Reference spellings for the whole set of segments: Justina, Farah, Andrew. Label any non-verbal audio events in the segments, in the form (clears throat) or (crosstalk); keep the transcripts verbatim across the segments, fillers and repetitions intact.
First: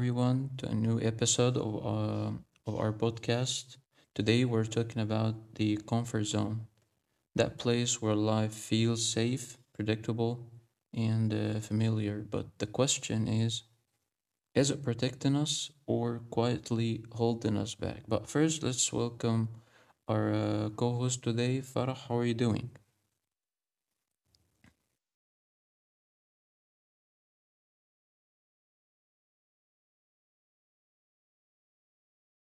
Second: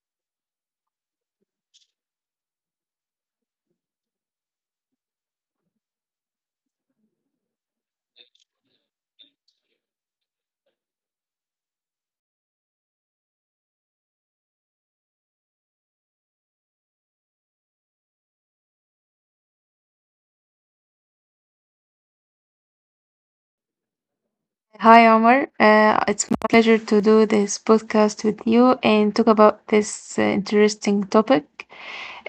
everyone to a new episode of uh, of our podcast. Today we're talking about the comfort zone, that place where life feels safe, predictable, and uh, familiar. But the question is, is it protecting us or quietly holding us back? But first, let's welcome our uh, co-host today, Farah. How are you doing? Hi, Omar. Uh, it's my pleasure to do this podcast with you and talk about this uh, interesting topic,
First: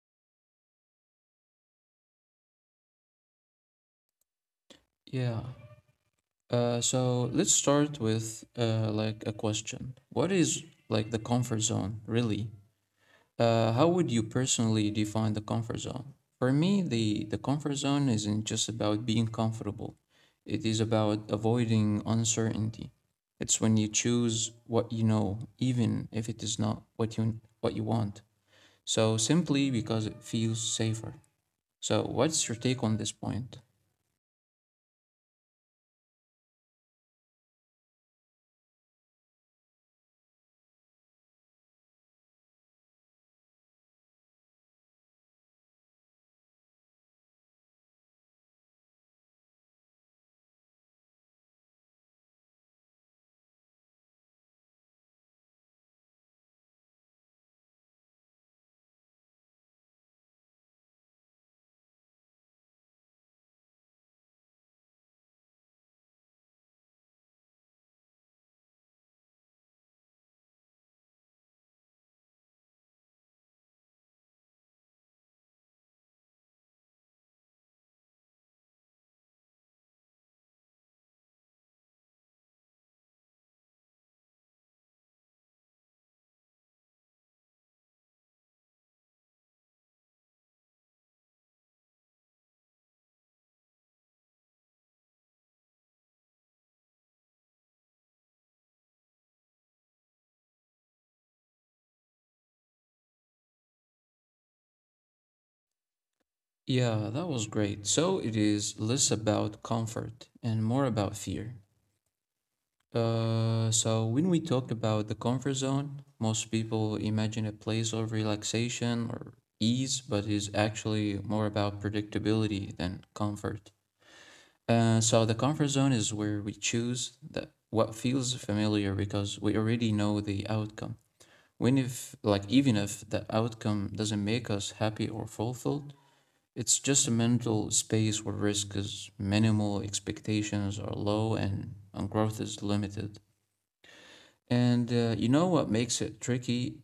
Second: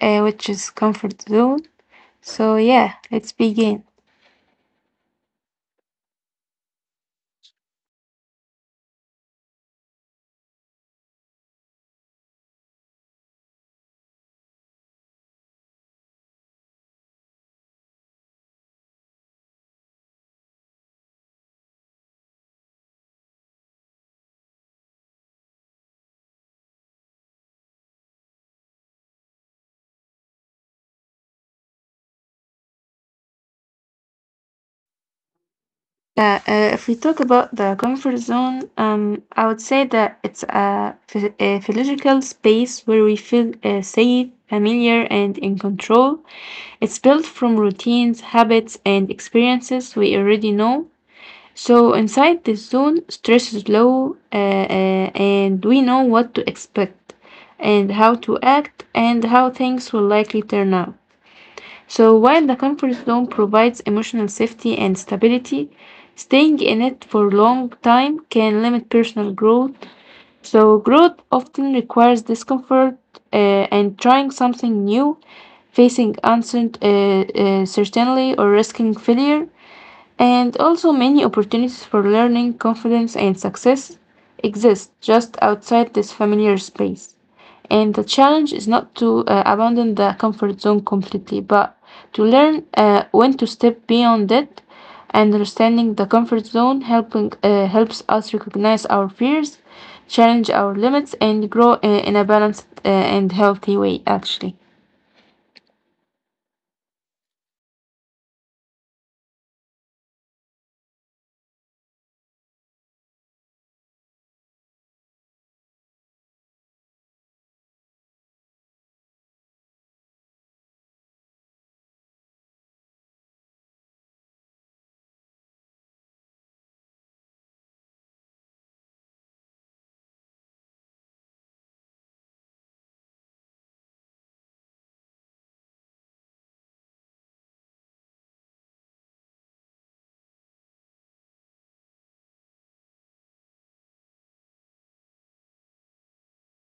uh, which is comfort zone. So, yeah, let's begin. Yeah. Uh, so let's start with uh, like a question. What is like the comfort zone really? Uh, how would you personally define the comfort zone? For me, the, the comfort zone isn't just about being comfortable, it is about avoiding uncertainty. It's when you choose what you know, even if it is not what you, what you want. So simply because it feels safer. So, what's your take on this point? Yeah, uh, if we talk about the comfort zone, um, I would say that it's a, phy- a physiological space where we feel uh, safe, familiar, and in control. It's built from routines, habits, and experiences we already know. So inside this zone, stress is low, uh, uh, and we know what to expect and how to act and how things will likely turn out. So while the comfort zone provides emotional safety and stability, staying in it for a long time can limit personal growth. So growth often requires discomfort uh, and trying something new, facing uncertainty uh, uh, certainly or risking failure. And also, many opportunities for learning, confidence, and success exist just outside this familiar space. And the challenge is not to uh, abandon the comfort zone completely, but to learn uh, when to step beyond it. And understanding the comfort zone helping uh, helps us recognize our fears, challenge our limits, and grow uh, in a balanced uh, and healthy way, actually. Yeah, that was great. So, it is less about comfort and more about fear. Uh, so when we talk about the comfort zone, most people imagine a place of relaxation or ease, but is actually more about predictability than comfort. Uh, so the comfort zone is where we choose the, what feels familiar because we already know the outcome. When if like even if the outcome doesn't make us happy or fulfilled, it's just a mental space where risk is minimal, expectations are low, and, and growth is limited. And uh, you know what makes it tricky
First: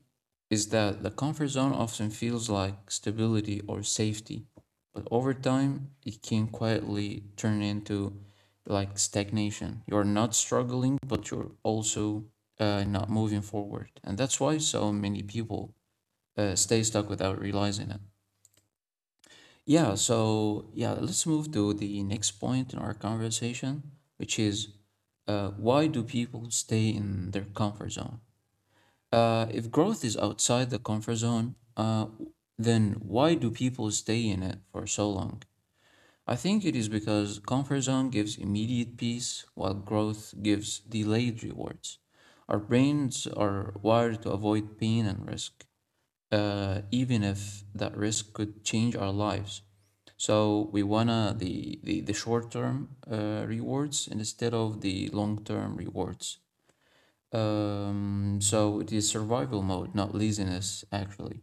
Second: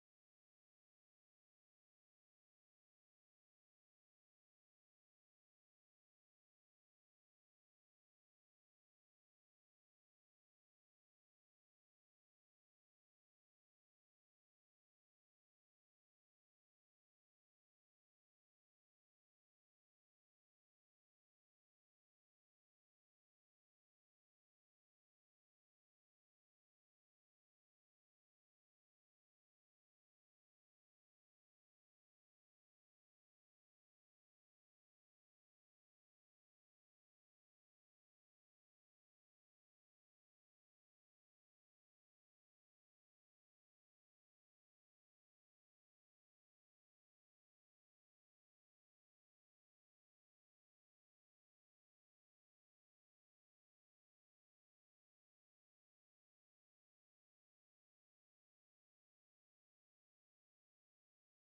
is that the comfort zone often feels like stability or safety, but over time it can quietly turn into like stagnation. You're not struggling, but you're also uh, not moving forward. And that's why so many people uh, stay stuck without realizing it. Yeah, so yeah, let's move to the next point in our conversation, which is uh, why do people stay in their comfort zone? Uh, if growth is outside the comfort zone, uh, then why do people stay in it for so long? I think it is because comfort zone gives immediate peace while growth gives delayed rewards. Our brains are wired to avoid pain and risk, uh, even if that risk could change our lives. So we wanna the, the, the short term uh, rewards instead of the long term rewards. Um, so it is survival mode, not laziness, actually.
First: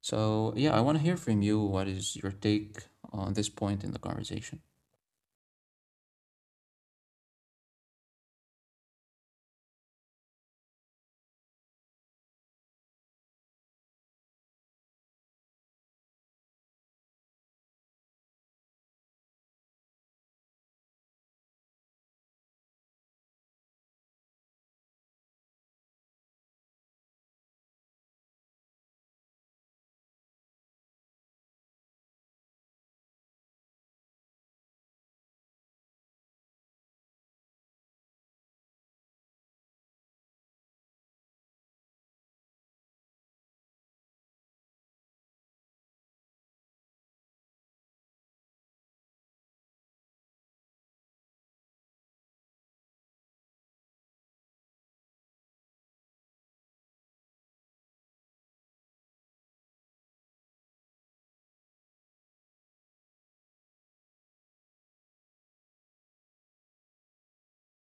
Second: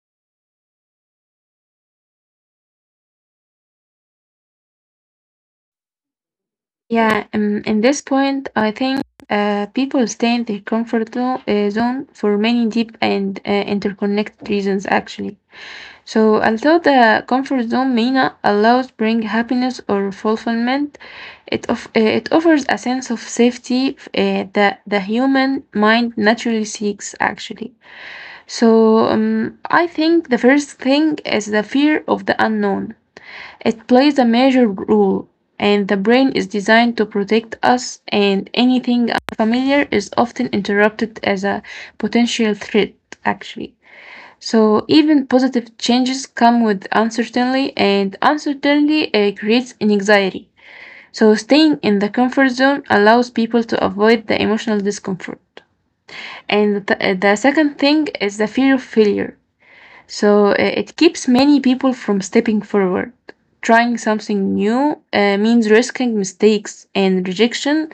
So yeah, I want to hear from you. What is your take on this point in the conversation? Yeah, um, in this point, I think uh, people stay in their comfort zo- uh, zone for many deep and uh, interconnected reasons, actually. So, although the comfort zone may not allow bring happiness or fulfillment, it of, uh, it offers a sense of safety uh, that the human mind naturally seeks, actually. So, um, I think the first thing is the fear of the unknown. It plays a major role, and the brain is designed to protect us, and anything unfamiliar is often interrupted as a potential threat, actually. So, even positive changes come with uncertainty, and uncertainty uh, creates anxiety. So, staying in the comfort zone allows people to avoid the emotional discomfort. And the, the second thing is the fear of failure. So uh, it keeps many people from stepping forward. Trying something new uh, means risking mistakes and rejection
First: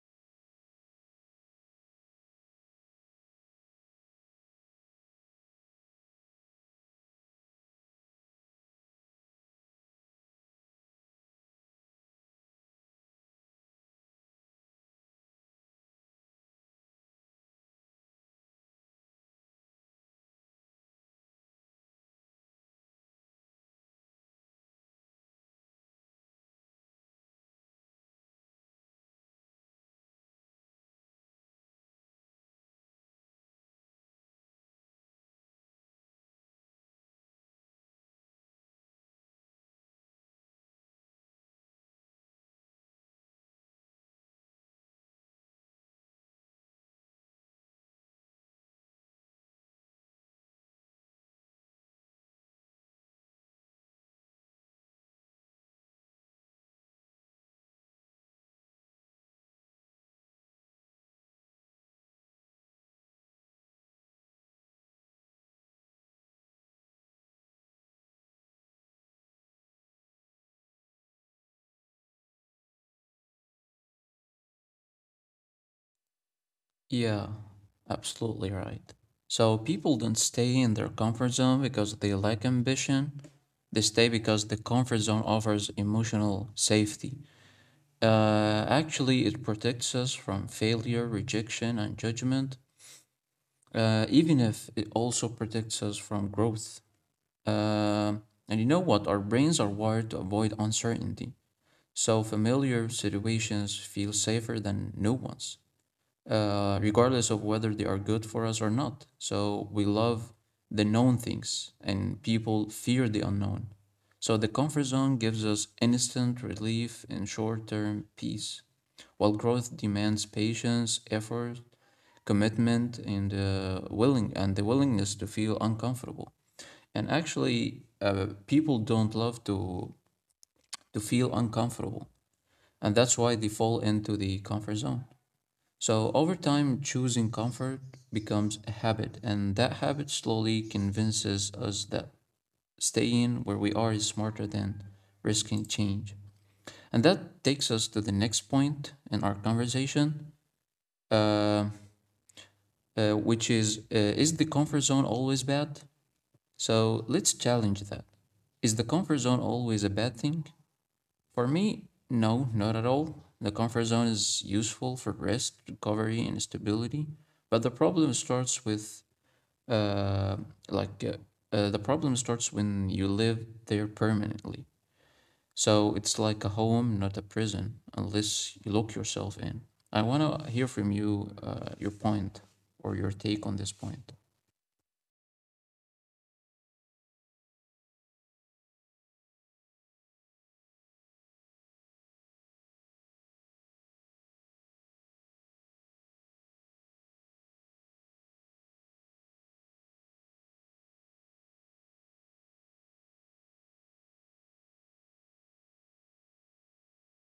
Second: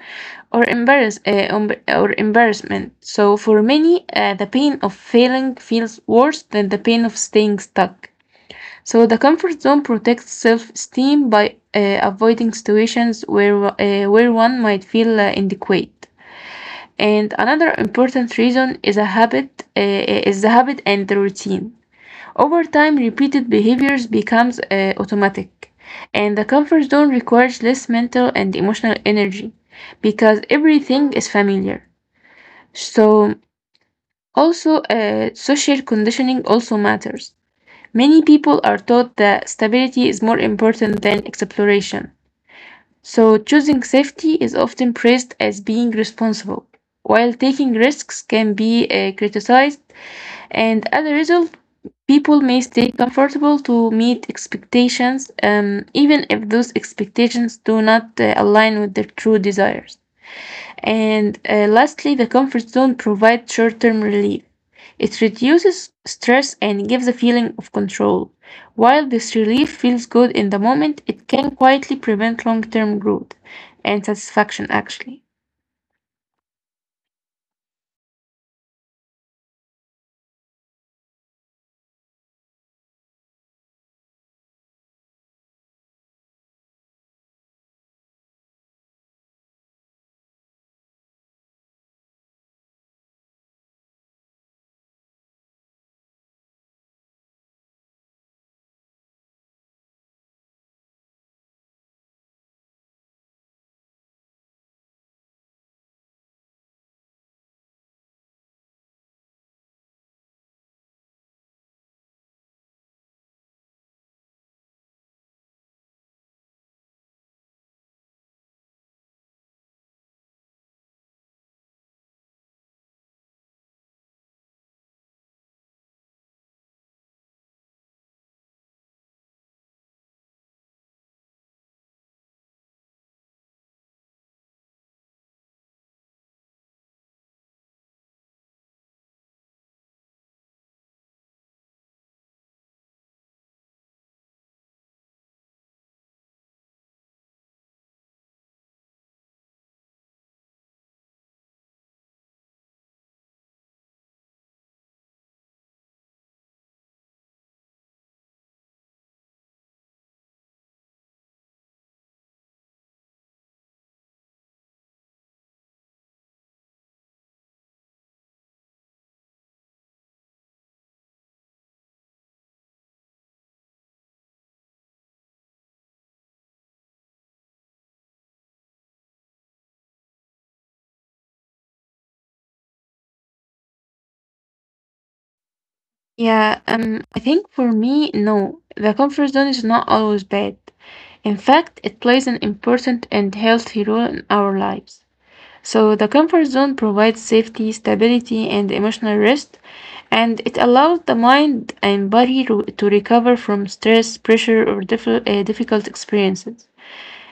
or embarrass uh, um, or embarrassment. So for many, uh, the pain of failing feels worse than the pain of staying stuck. So the comfort zone protects self-esteem by uh, avoiding situations where uh, where one might feel uh, inadequate. And another important reason is a habit uh, is the habit and the routine. Over time, repeated behaviors becomes uh, automatic, and the comfort zone requires less mental and emotional energy because everything is familiar. So, also, uh, social conditioning also matters. Many people are taught that stability is more important than exploration. So, choosing safety is often praised as being responsible, while taking risks can be uh, criticized and as a result, people may stay comfortable to meet expectations, um, even if those expectations do not uh, align with their true desires. And uh, lastly, the comfort zone provides short term relief. It reduces stress and gives a feeling of control. While this relief feels good in the moment, it can quietly prevent long term growth and satisfaction, actually. Yeah, absolutely right. So people don't stay in their comfort zone because they lack ambition. They stay because the comfort zone offers emotional safety. Uh, actually, it protects us from failure, rejection, and judgment, uh, even if it also protects us from growth. Uh, and you know what? Our brains are wired to avoid uncertainty. So familiar situations feel safer than new ones, uh, regardless of whether they are good for us or not. So we love the known things, and people fear the unknown. So the comfort zone gives us instant relief and short term peace, while growth demands patience, effort, commitment, and, uh, willing- and the willingness to feel uncomfortable. And actually, uh, people don't love to to feel uncomfortable, and that's why they fall into the comfort zone. So over time, choosing comfort becomes a habit, and that habit slowly convinces us that staying where we are is smarter than risking change. And that takes us to the next point in our conversation, uh, uh, which is uh, is the comfort zone always bad? So let's challenge that. Is the comfort zone always a bad thing? For me, no, not at all. The comfort zone is useful for rest, recovery, and stability, but the problem starts with uh, like uh, uh, the problem starts when you live there permanently. So it's like a home, not a prison, unless you lock yourself in. I want to hear from you uh, your point or your take on this point. Yeah, um, I think for me, no, the comfort zone is not always bad. In fact, it plays an important and healthy role in our lives. So, the comfort zone provides safety, stability, and emotional rest, and it allows the mind and body ro- to recover from stress, pressure, or diff- uh, difficult experiences.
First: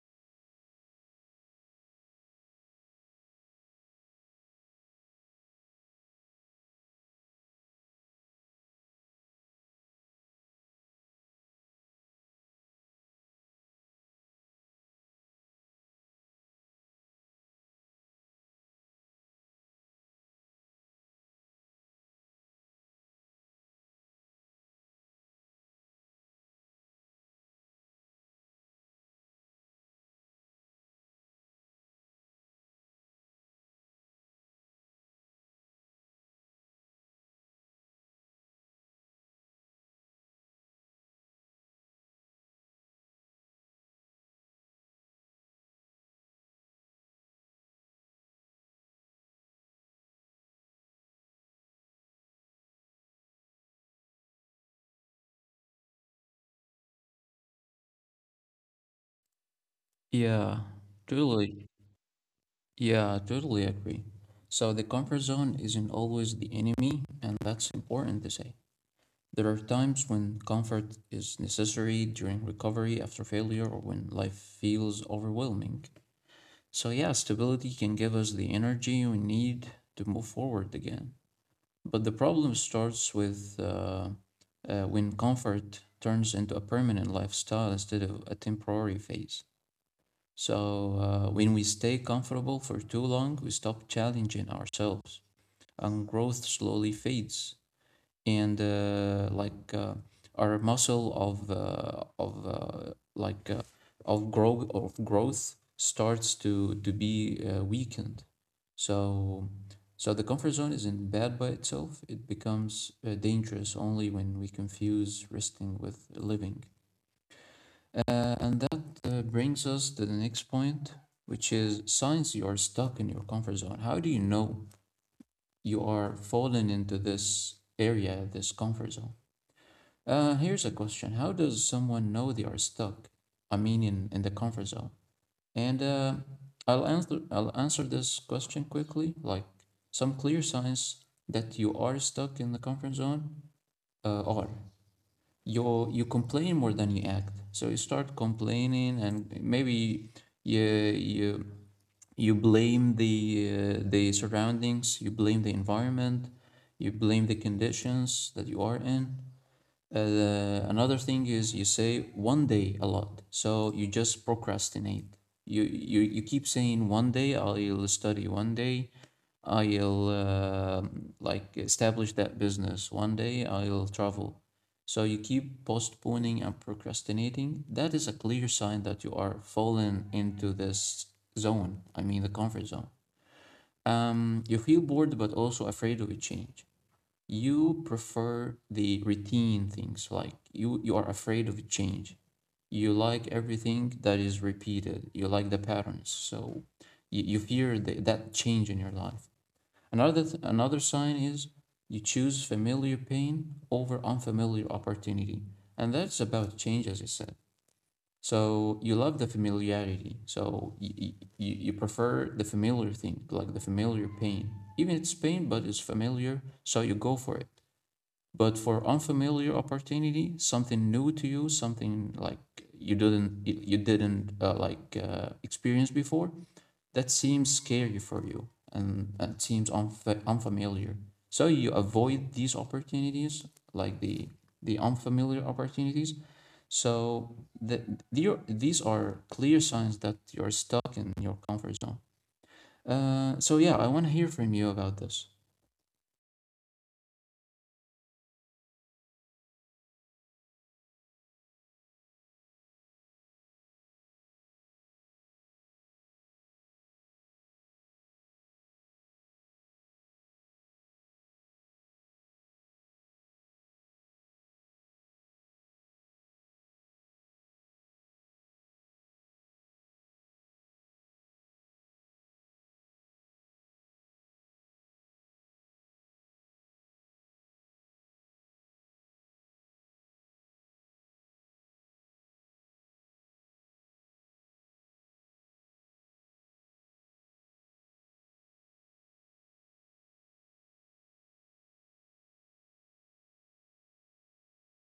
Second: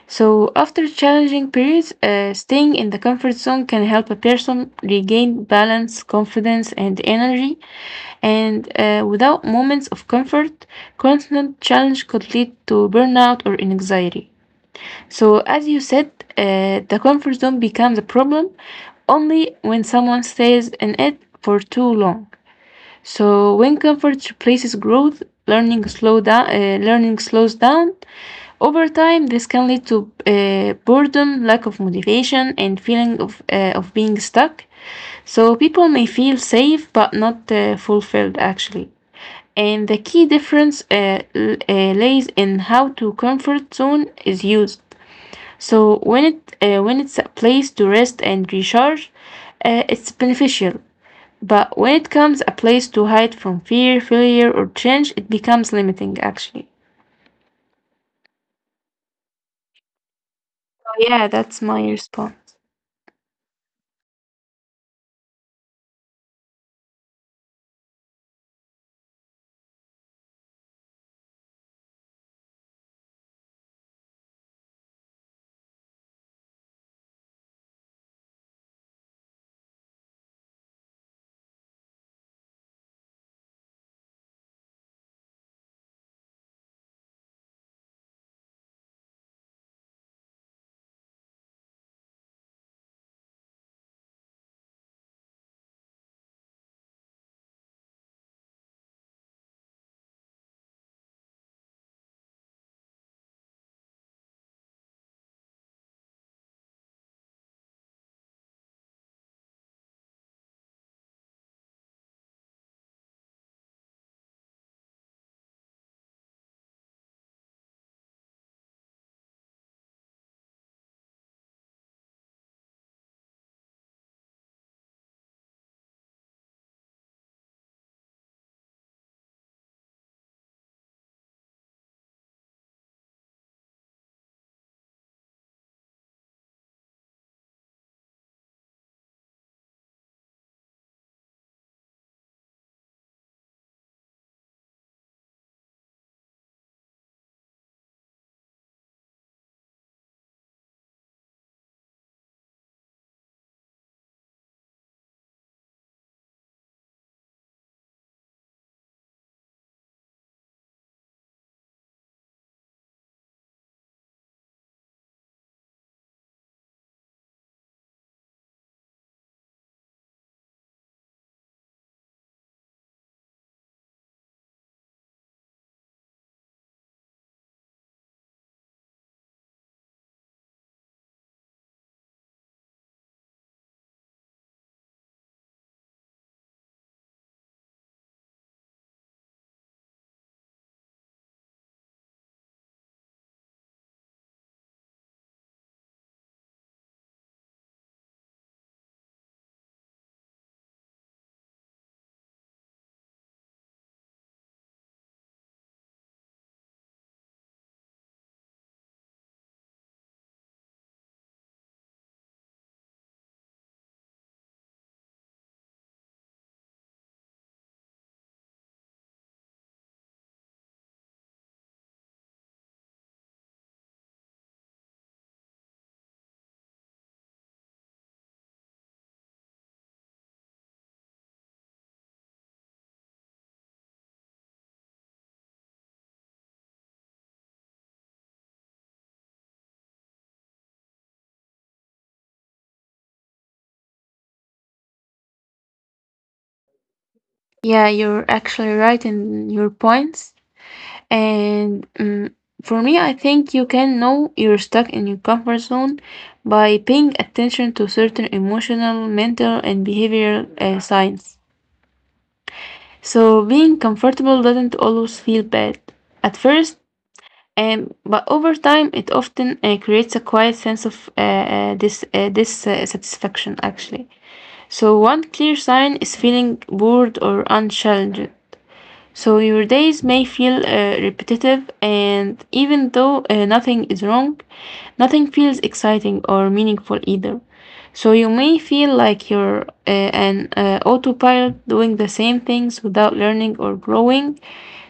So, after challenging periods, uh, staying in the comfort zone can help a person regain balance, confidence, and energy and uh, without moments of comfort, constant challenge could lead to burnout or anxiety. So, as you said, uh, the comfort zone becomes a problem only when someone stays in it for too long. So, when comfort replaces growth, learning slow down, uh, learning slows down. Over time, this can lead to uh, boredom, lack of motivation, and feeling of uh, of being stuck. So people may feel safe but not uh, fulfilled actually. And the key difference uh, l- uh, lays in how to comfort zone is used. So when it uh, when it's a place to rest and recharge, uh, it's beneficial. But when it comes a place to hide from fear, failure, or change, it becomes limiting. Actually, Yeah, so yeah, that's totally. my response. Yeah, totally agree. So the comfort zone isn't always the enemy, and that's important to say. There are times when comfort is necessary during recovery after failure or when life feels overwhelming. So, yeah, stability can give us the energy we need to move forward again. But the problem starts with uh, uh, when comfort turns into a permanent lifestyle instead of a temporary phase. So, uh, when we stay comfortable for too long, we stop challenging ourselves and growth slowly fades and uh, like uh, our muscle of uh, of uh, like uh, of grow of growth starts to to be uh, weakened. So so the comfort zone isn't bad by itself. It becomes uh, dangerous only when we confuse resting with living. Uh, and that uh, brings us to the next point, which is signs you are stuck in your comfort zone. How do you know you are falling into this area, this comfort zone? Uh, here's a question. How does someone know they are stuck? I mean, in, in the comfort zone. And uh, I'll answer I'll answer this question quickly. Like some clear signs that you are stuck in the comfort zone uh, are: you you complain more than you act. So you start complaining, and maybe you you you blame the uh, the surroundings, you blame the environment, you blame the conditions that you are in. Uh, another thing is you say one day a lot, so you just procrastinate. You you you keep saying one day I'll study, one day I'll uh, like establish that business, one day I'll travel. So you keep postponing and procrastinating. That is a clear sign that you are falling into this zone. I mean the comfort zone. Um, you feel bored but also afraid of a change. You prefer the routine things, like you you are afraid of change. You like everything that is repeated, you like the patterns, so you, you fear the, that change in your life. Another th- another sign is you choose familiar pain over unfamiliar opportunity, and that's about change, as I said. So you love the familiarity, so you, you, you prefer the familiar thing, like the familiar pain. Even it's pain but it's familiar, so you go for it. But for unfamiliar opportunity, something new to you, something like you didn't you didn't uh, like uh, experience before, that seems scary for you and, and seems unfa- unfamiliar. So you avoid these opportunities, like the the unfamiliar opportunities. So the, the, these are clear signs that you're stuck in your comfort zone. Uh, so yeah, I want to hear from you about this. Yeah, you're actually right in your points. And mm, for me, I think you can know you're stuck in your comfort zone by paying attention to certain emotional, mental, and behavioral uh, signs. So being comfortable doesn't always feel bad at first, um, but over time, it often uh, creates a quiet sense of uh, uh, this uh, this uh, satisfaction actually. So one clear sign is feeling bored or unchallenged. So your days may feel uh, repetitive, and even though uh, nothing is wrong, nothing feels exciting or meaningful either. So you may feel like you're uh, an uh, autopilot doing the same things without learning or growing.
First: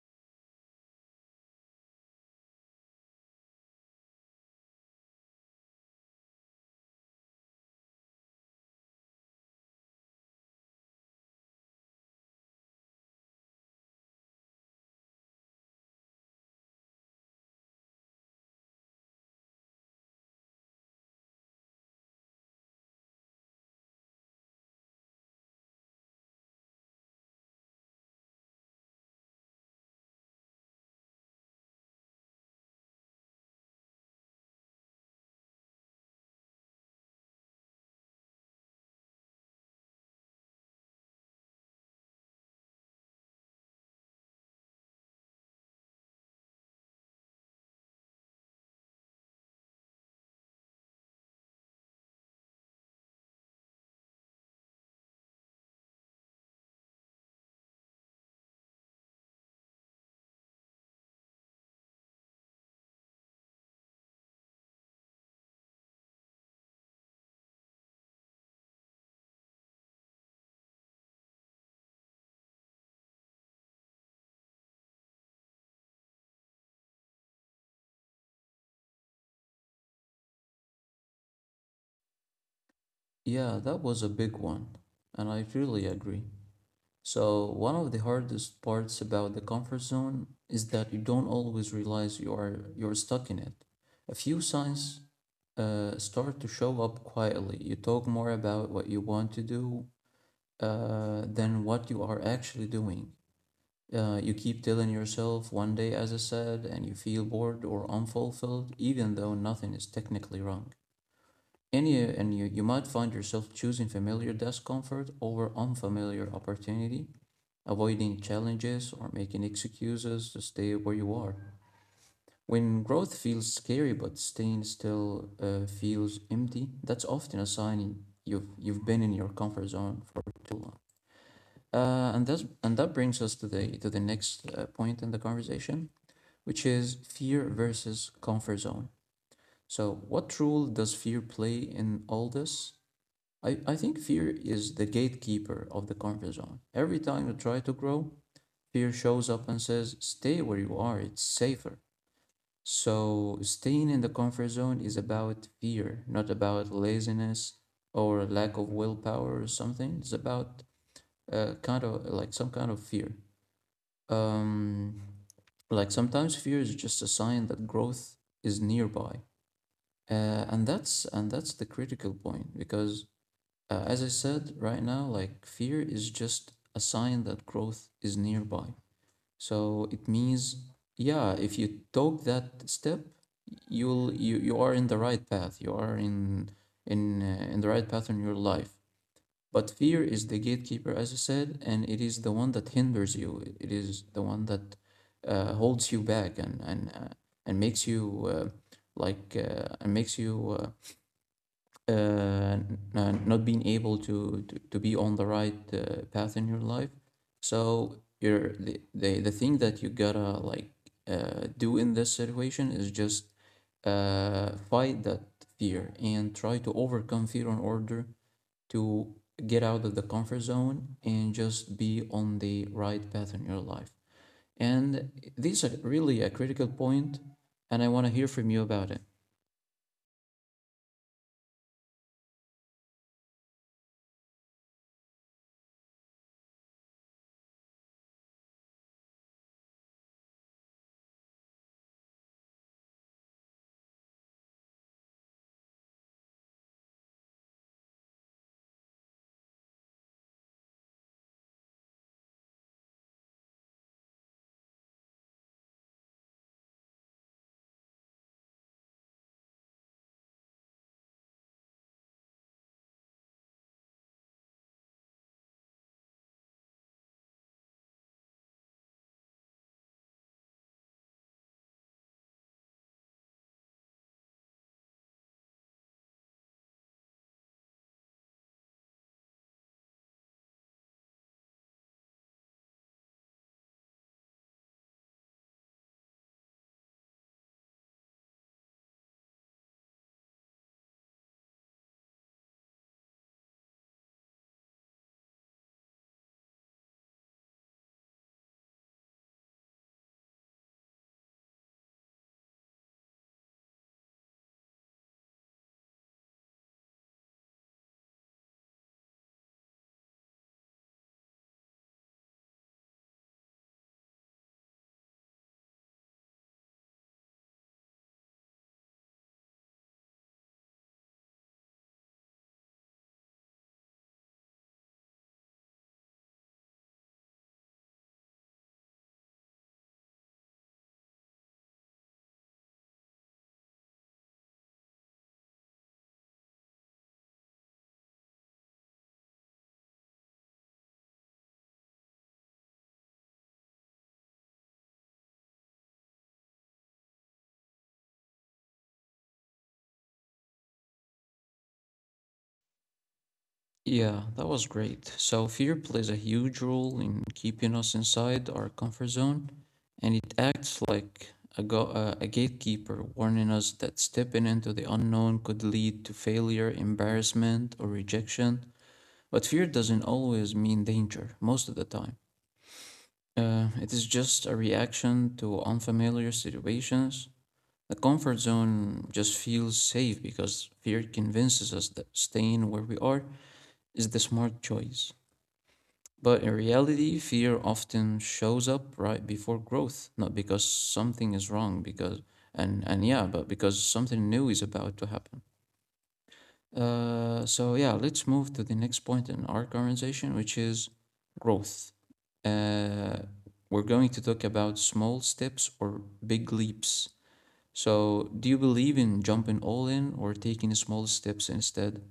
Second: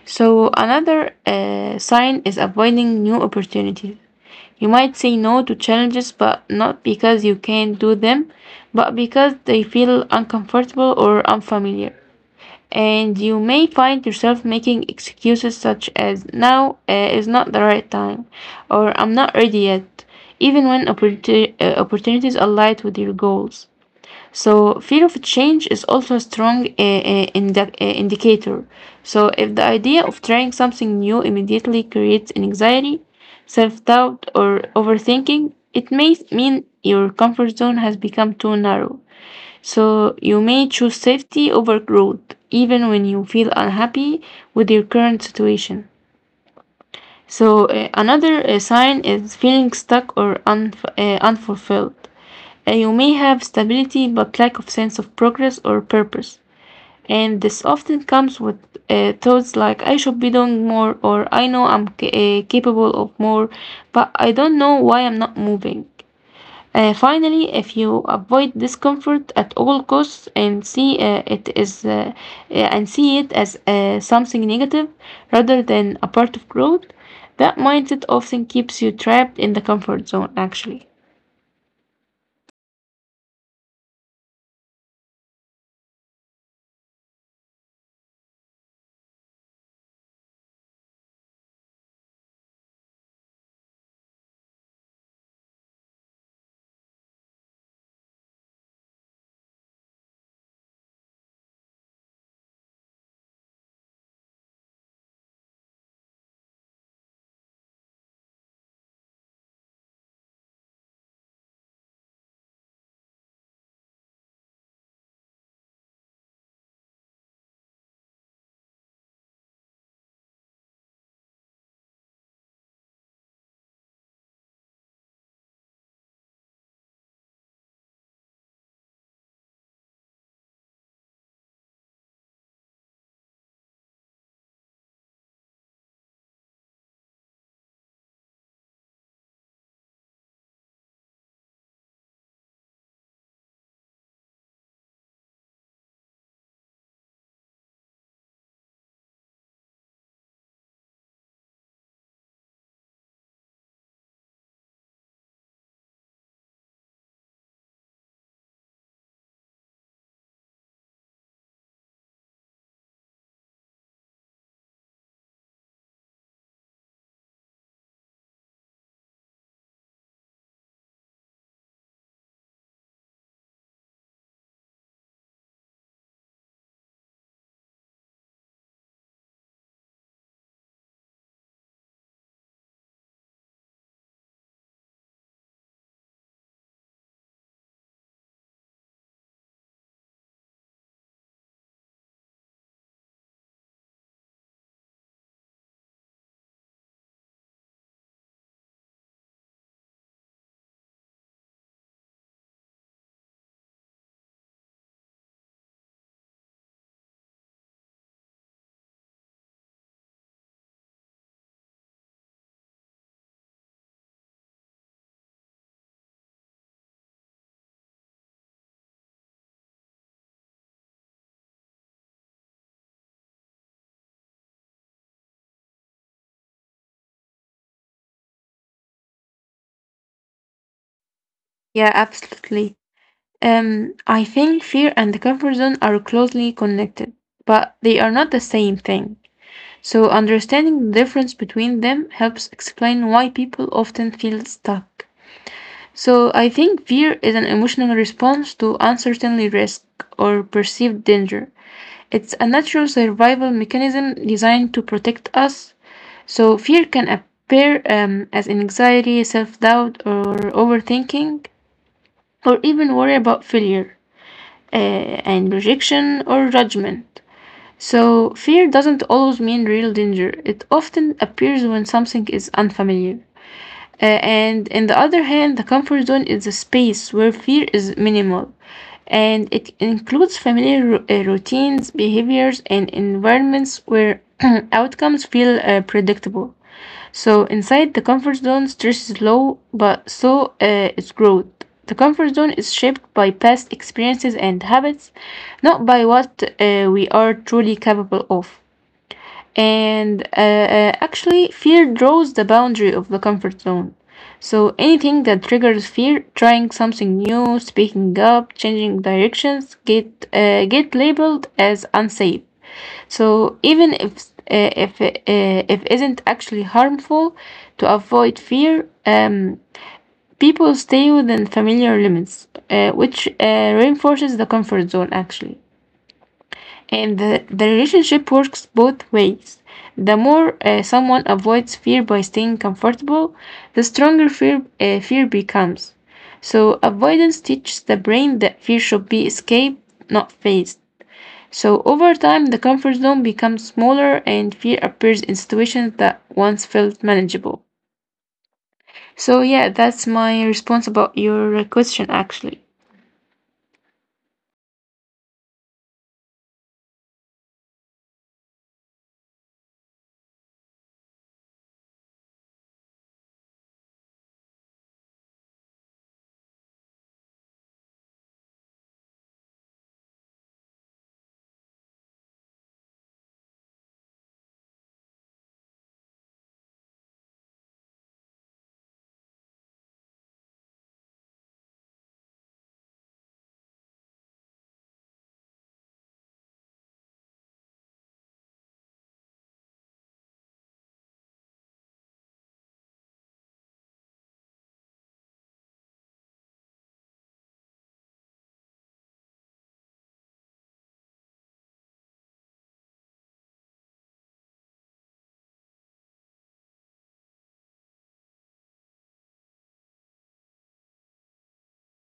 So another uh, sign is avoiding new opportunities. You might say no to challenges, but not because you can't do them, but because they feel uncomfortable or unfamiliar and you may find yourself making excuses such as now uh, is not the right time or I'm not ready yet, even when opportu- uh, opportunities aligned with your goals. So, fear of change is also a strong uh, uh, indi- uh, indicator. So, if the idea of trying something new immediately creates an anxiety, self doubt, or overthinking, it may mean your comfort zone has become too narrow. So you may choose safety over growth, even when you feel unhappy with your current situation. So uh, another uh, sign is feeling stuck or unf- uh, unfulfilled. Uh, you may have stability but lack of sense of progress or purpose. And this often comes with uh, thoughts like I should be doing more or I know I'm ca- uh, capable of more, but I don't know why I'm not moving. Uh, finally, if you avoid discomfort at all costs and see uh, it is uh, uh, and see it as uh, something negative rather than a part of growth, that mindset often keeps you trapped in the comfort zone, actually. Yeah, that was a big one, and I really agree. So, one of the hardest parts about the comfort zone is that you don't always realize you are you're stuck in it. A few signs uh, start to show up quietly. You talk more about what you want to do uh, than what you are actually doing. Uh, you keep telling yourself one day, as I said, and you feel bored or unfulfilled, even though nothing is technically wrong. And you, and you, you might find yourself choosing familiar discomfort over unfamiliar opportunity, avoiding challenges or making excuses to stay where you are. When growth feels scary but staying still uh, feels empty, that's often a sign you've you've been in your comfort zone for too long. Uh, and that's and that brings us to the to the next uh, point in the conversation, which is fear versus comfort zone. So, what role does fear play in all this? I, I think fear is the gatekeeper of the comfort zone. Every time you try to grow, fear shows up and says, stay where you are, it's safer. So, staying in the comfort zone is about fear, not about laziness or lack of willpower or something. It's about uh, kind of like some kind of fear. Um, like sometimes fear is just a sign that growth is nearby. Uh, and that's and that's the critical point because uh, as I said right now, like fear is just a sign that growth is nearby. So it means, yeah, if you took that step, you'll you you are in the right path. You are in in uh, in the right path in your life. But fear is the gatekeeper, as I said, and it is the one that hinders you. It it is the one that uh, holds you back and and uh, and makes you uh, like uh, and makes you uh, uh, n- not being able to, to, to be on the right uh, path in your life. So you're the, the the thing that you gotta like uh, do in this situation is just uh, fight that fear and try to overcome fear in order to get out of the comfort zone and just be on the right path in your life. And this is really a critical point, and I want to hear from you about it. Yeah, absolutely. Um, I think fear and the comfort zone are closely connected, but they are not the same thing. So, understanding the difference between them helps explain why people often feel stuck. So I think fear is an emotional response to uncertainty, risk, or perceived danger. It's a natural survival mechanism designed to protect us. So fear can appear um, as anxiety, self-doubt, or overthinking, or even worry about failure uh, and rejection or judgment. So fear doesn't always mean real danger. It often appears when something is unfamiliar. Uh, and on the other hand, the comfort zone is a space where fear is minimal, and it includes familiar ru- uh, routines, behaviors, and environments where (clears throat) outcomes feel uh, predictable. So, inside the comfort zone, stress is low, but so uh, is growth. The comfort zone is shaped by past experiences and habits, not by what uh, we are truly capable of. And uh, uh, actually, fear draws the boundary of the comfort zone. So anything that triggers fear, trying something new, speaking up, changing directions, get uh, get labeled as unsafe. So even if uh, if uh, if isn't actually harmful, to avoid fear, um, people stay within familiar limits, uh, which uh, reinforces the comfort zone actually. And the, the relationship works both ways. The more uh, someone avoids fear by staying comfortable, the stronger fear, uh, fear becomes. So, avoidance teaches the brain that fear should be escaped, not faced. So, over time, the comfort zone becomes smaller and fear appears in situations that once felt manageable. So, yeah, that's my response about your question actually. Yeah, that was great. So, fear plays a huge role in keeping us inside our comfort zone, and it acts like a, go- uh, a gatekeeper, warning us that stepping into the unknown could lead to failure, embarrassment, or rejection. But fear doesn't always mean danger, most of the time. Uh, it is just a reaction to unfamiliar situations. The comfort zone just feels safe because fear convinces us that staying where we are is the smart choice. But in reality, fear often shows up right before growth, not because something is wrong, because and and yeah, but because something new is about to happen. Uh, so yeah, let's move to the next point in our conversation, which is growth. Uh, we're going to talk about small steps or big leaps. So, do you believe in jumping all in or taking small steps instead?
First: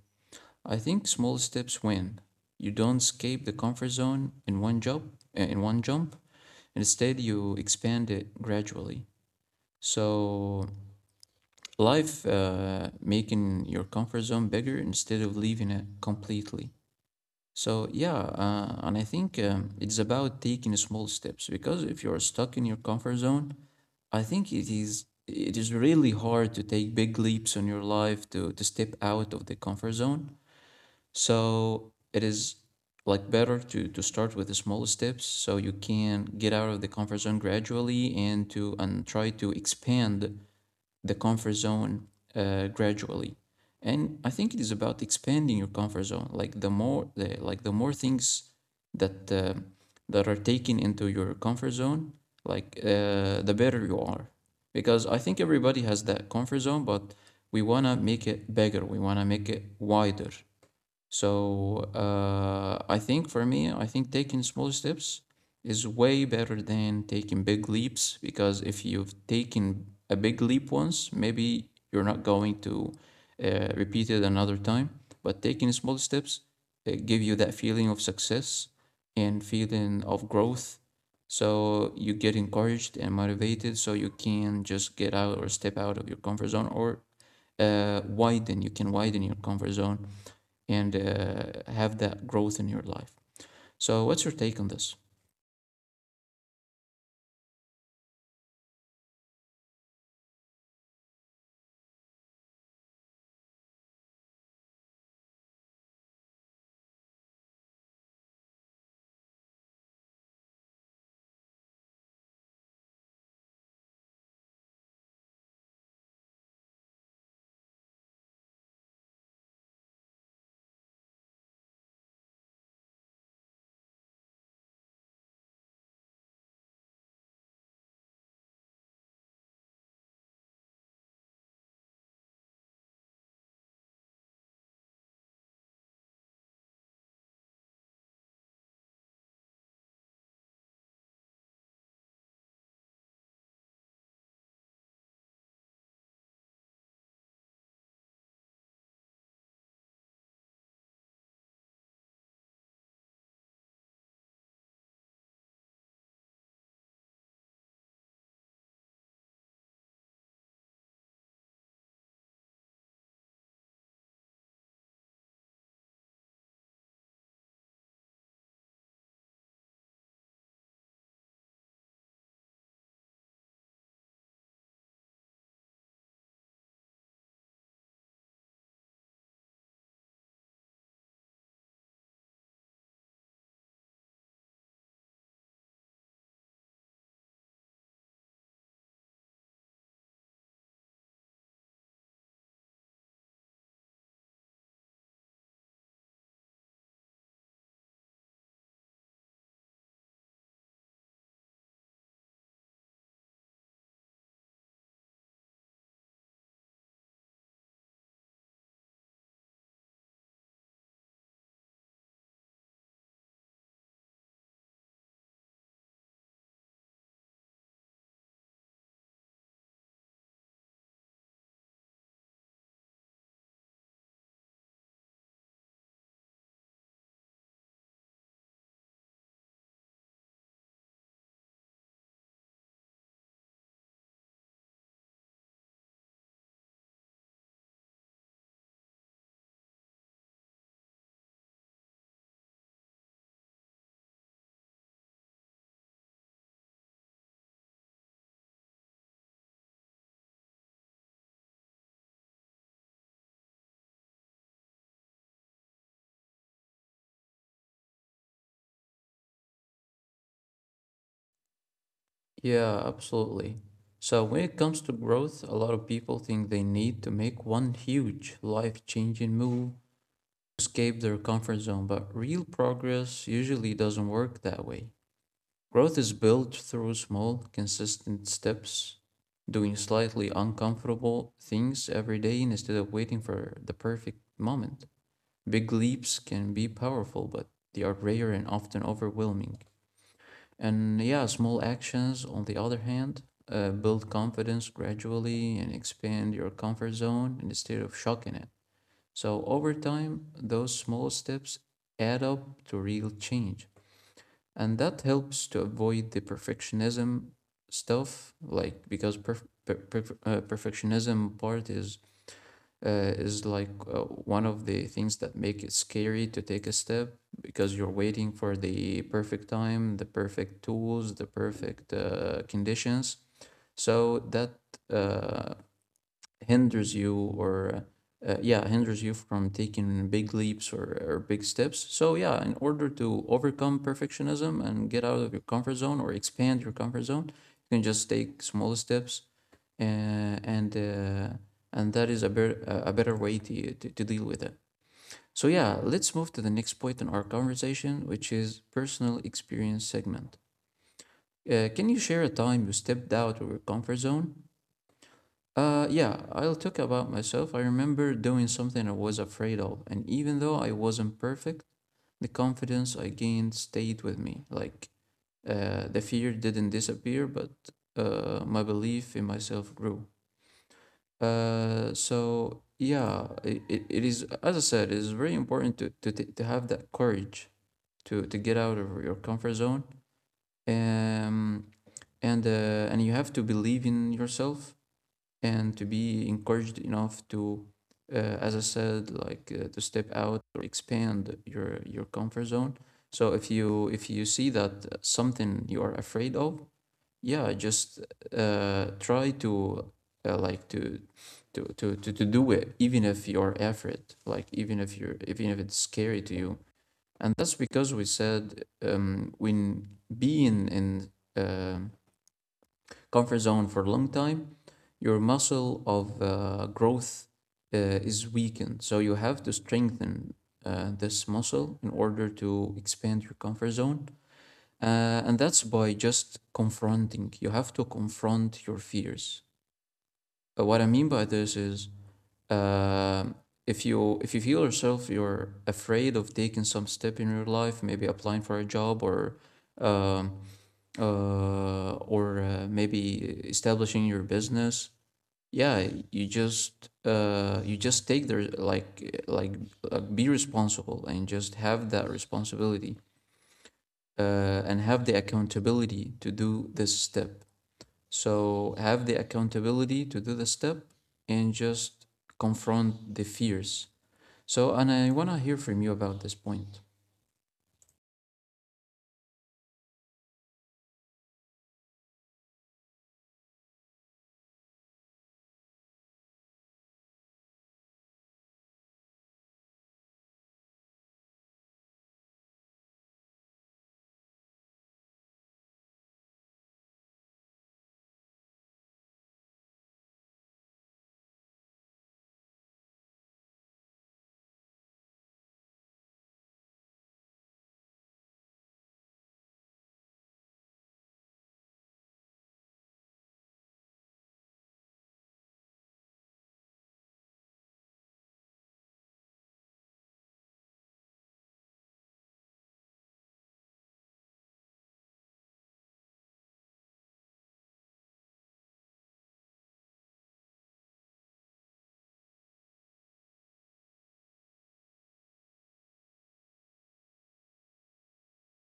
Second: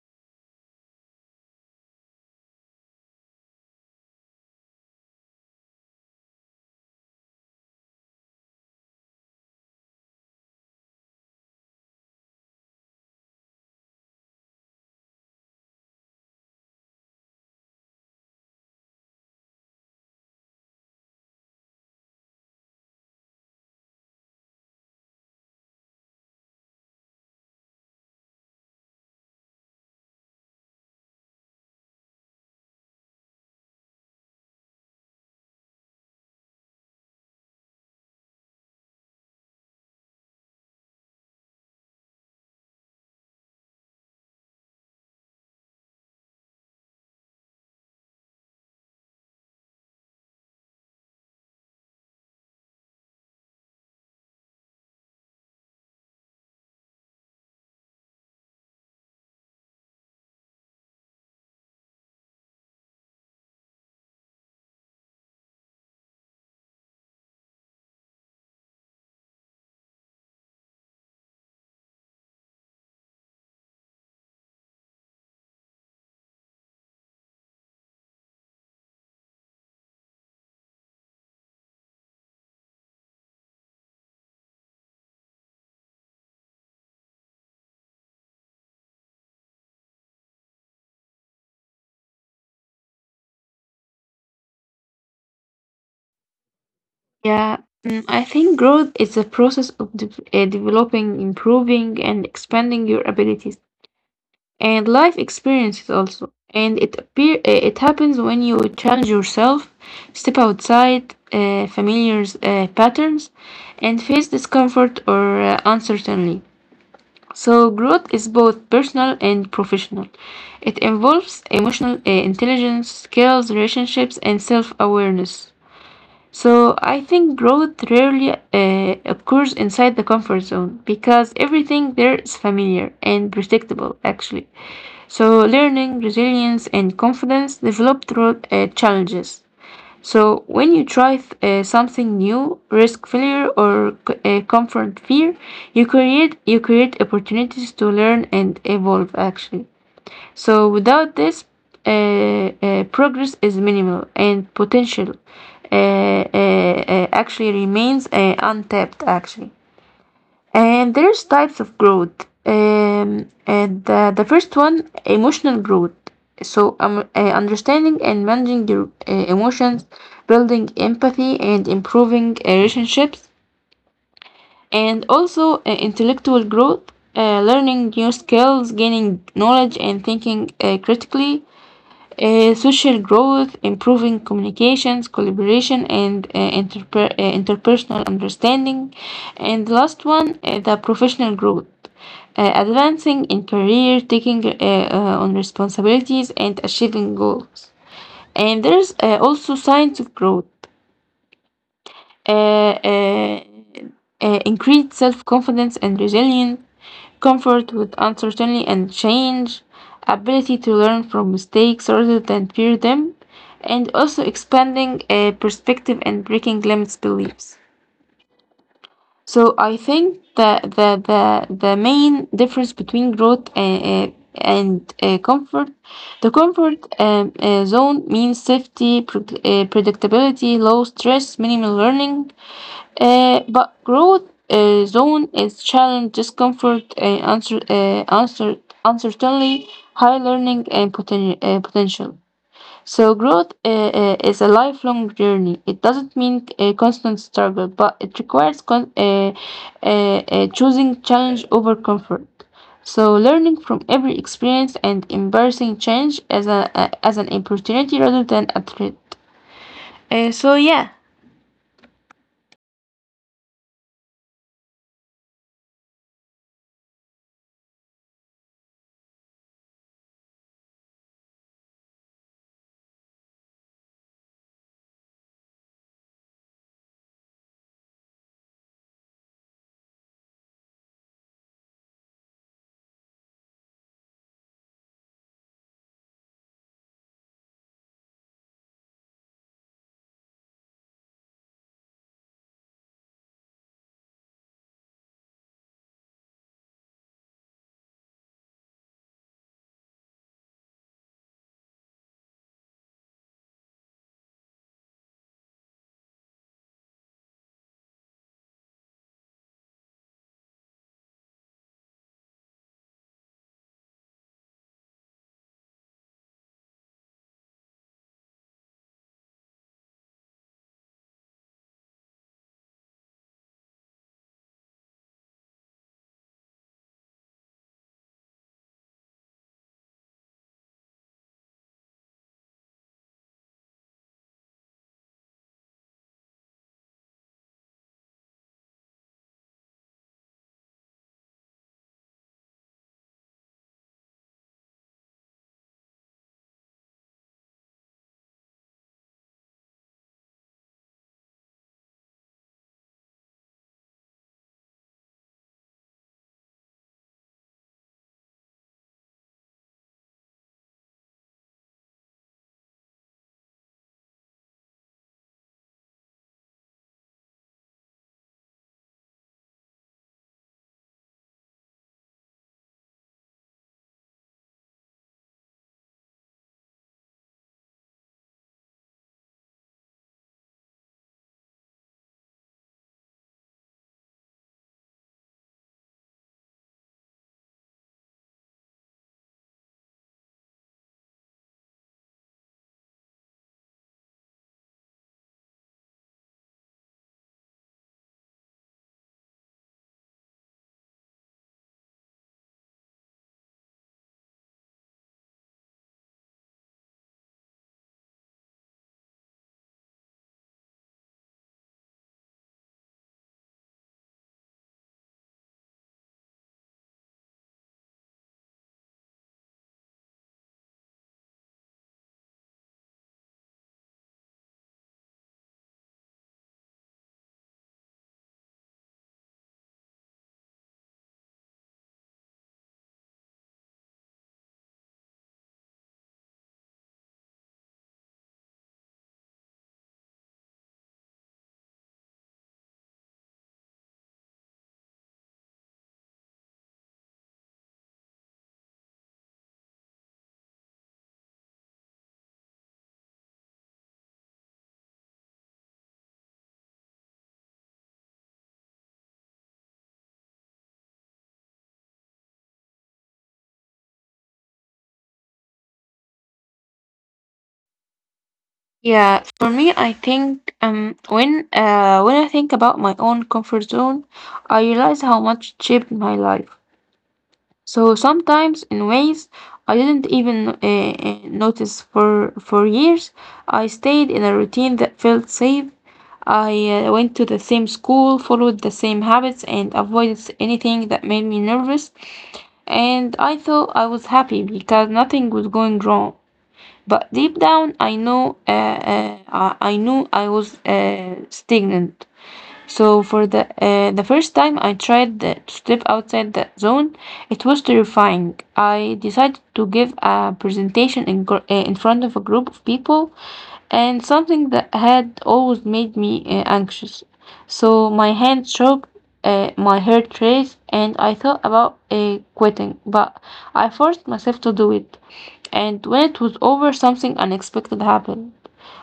I think small steps win. You don't escape the comfort zone in one job, uh, in one jump. Instead, you expand it gradually. So life uh, making your comfort zone bigger instead of leaving it completely. So yeah, uh, and I think um, it's about taking small steps because if you're stuck in your comfort zone, I think it is it is really hard to take big leaps in your life to to step out of the comfort zone, so it is like better to to start with the small steps so you can get out of the comfort zone gradually and to and try to expand the comfort zone uh, gradually. And I think it is about expanding your comfort zone. Like the more the like the more things that uh, that are taken into your comfort zone, like uh, the better you are. Because I think everybody has that comfort zone, but we wanna make it bigger. We wanna make it wider, so uh, I think for me, I think taking small steps is way better than taking big leaps because if you've taken a big leap once, maybe you're not going to uh, repeat it another time. But taking small steps uh, give you that feeling of success and feeling of growth. So you get encouraged and motivated, so you can just get out or step out of your comfort zone or uh, widen. You can widen your comfort zone and uh, have that growth in your life. So, what's your take on this? Yeah, mm, I think growth is a process of de- uh, developing, improving, and expanding your abilities and life experiences also. And it appear uh, it happens when you challenge yourself, step outside uh, familiar uh, patterns, and face discomfort or uh, uncertainty. So growth is both personal and professional. It involves emotional uh, intelligence, skills, relationships, and self-awareness. So I think growth rarely uh, occurs inside the comfort zone because everything there is familiar and predictable, actually. So learning, resilience, and confidence develop through uh, challenges. So when you try th- uh, something new, risk failure or c- uh, comfort fear, you create you create opportunities to learn and evolve actually. So without this, uh, uh, progress is minimal and potential uh, uh, uh, actually remains uh, untapped actually. And there's types of growth. Um, and uh, The first one, emotional growth. So um, uh, understanding and managing your uh, emotions, building empathy and improving uh, relationships, and also uh, intellectual growth, uh, learning new skills, gaining knowledge, and thinking uh, critically uh, social growth, improving communications, collaboration, and uh, interper- uh, interpersonal understanding. And the last one, uh, the professional growth, uh, advancing in career, taking uh, uh, on responsibilities, and achieving goals. And there's uh, also science of growth uh, uh, uh, increased self-confidence and resilience, comfort with uncertainty and change, ability to learn from mistakes rather than fear them, and also expanding uh, perspective and breaking limits beliefs. So I think that the, the, the main difference between growth and, and uh, comfort, the comfort um, uh, zone means safety, predict- uh, predictability, low stress, minimal learning, uh, but growth uh, zone is challenge, discomfort, uh, answer, uh, answer, uncertainty, high learning, and poten- uh, potential. So growth uh, uh, is a lifelong journey. It doesn't mean a constant struggle, but it requires con- uh, uh, uh, choosing challenge over comfort. So learning from every experience and embracing change as a, a- as an opportunity rather than a threat. Uh, so yeah. Yeah, absolutely. So, when it comes to growth, a lot of people think they need to make one huge life changing move to escape their comfort zone, but real progress usually doesn't work that way. Growth is built through small, consistent steps, doing slightly uncomfortable things every day instead of waiting for the perfect moment. Big leaps can be powerful, but they are rare and often overwhelming. And yeah, small actions, on the other hand, uh, build confidence gradually and expand your comfort zone instead of shocking it. So over time, those small steps add up to real change. And that helps to avoid the perfectionism stuff, like because perf- per- per- uh, perfectionism part is uh, is like uh, one of the things that make it scary to take a step because you're waiting for the perfect time, the perfect tools, the perfect uh, conditions. So that uh, hinders you or uh, yeah hinders you from taking big leaps or, or big steps. So yeah, in order to overcome perfectionism and get out of your comfort zone or expand your comfort zone, you can just take small steps uh, and uh, and that is a, better a a better way to, to, to deal with it. So yeah, let's move to the next point in our conversation, which is personal experience segment. Uh, can you share a time you stepped out of your comfort zone? Uh, yeah, I'll talk about myself. I remember doing something I was afraid of, and even though I wasn't perfect, the confidence I gained stayed with me. Like, uh, the fear didn't disappear, but uh, my belief in myself grew. Uh, so yeah, it, it, it is, as I said, it is very important to, to, t- to have that courage to, to get out of your comfort zone. Um, and, uh, and you have to believe in yourself and to be encouraged enough to uh, as I said, like uh, to step out or expand your your comfort zone. So if you if you see that something you are afraid of, yeah, just uh, try to uh, like to to, to, to to do it even if you're afraid, like even if you're, even if it's scary to you. And that's because we said um, when being in um comfort zone for a long time, your muscle of uh, growth uh, is weakened. So you have to strengthen uh, this muscle in order to expand your comfort zone. Uh, and that's by just confronting. You have to confront your fears. Uh, what I mean by this is uh, if you if you feel yourself you're afraid of taking some step in your life, maybe applying for a job or um, uh, or uh, maybe establishing your business, yeah you just uh you just take their like like uh, be responsible and just have that responsibility uh and have the accountability to do this step. So have the accountability to do the step and just confront the fears. So, and I want to hear from you about this point. Yeah, for me, I think um when uh when I think about my own comfort zone, I realize how much it shaped my life. So sometimes in ways I didn't even uh, uh, notice for for years, I stayed in a routine that felt safe. I uh, went to the same school, followed the same habits, and avoided anything that made me nervous. And I thought I was happy because nothing was going wrong. But deep down, I know, uh, uh, I I knew I was uh, stagnant. So for the uh, the first time I tried uh, to step outside the zone, it was terrifying. I decided to give a presentation in gr- uh, in front of a group of people, and something that had always made me uh, anxious. So my hands shook, uh, my heart raced, and I thought about uh, quitting, but I forced myself to do it. And when it was over, something unexpected happened.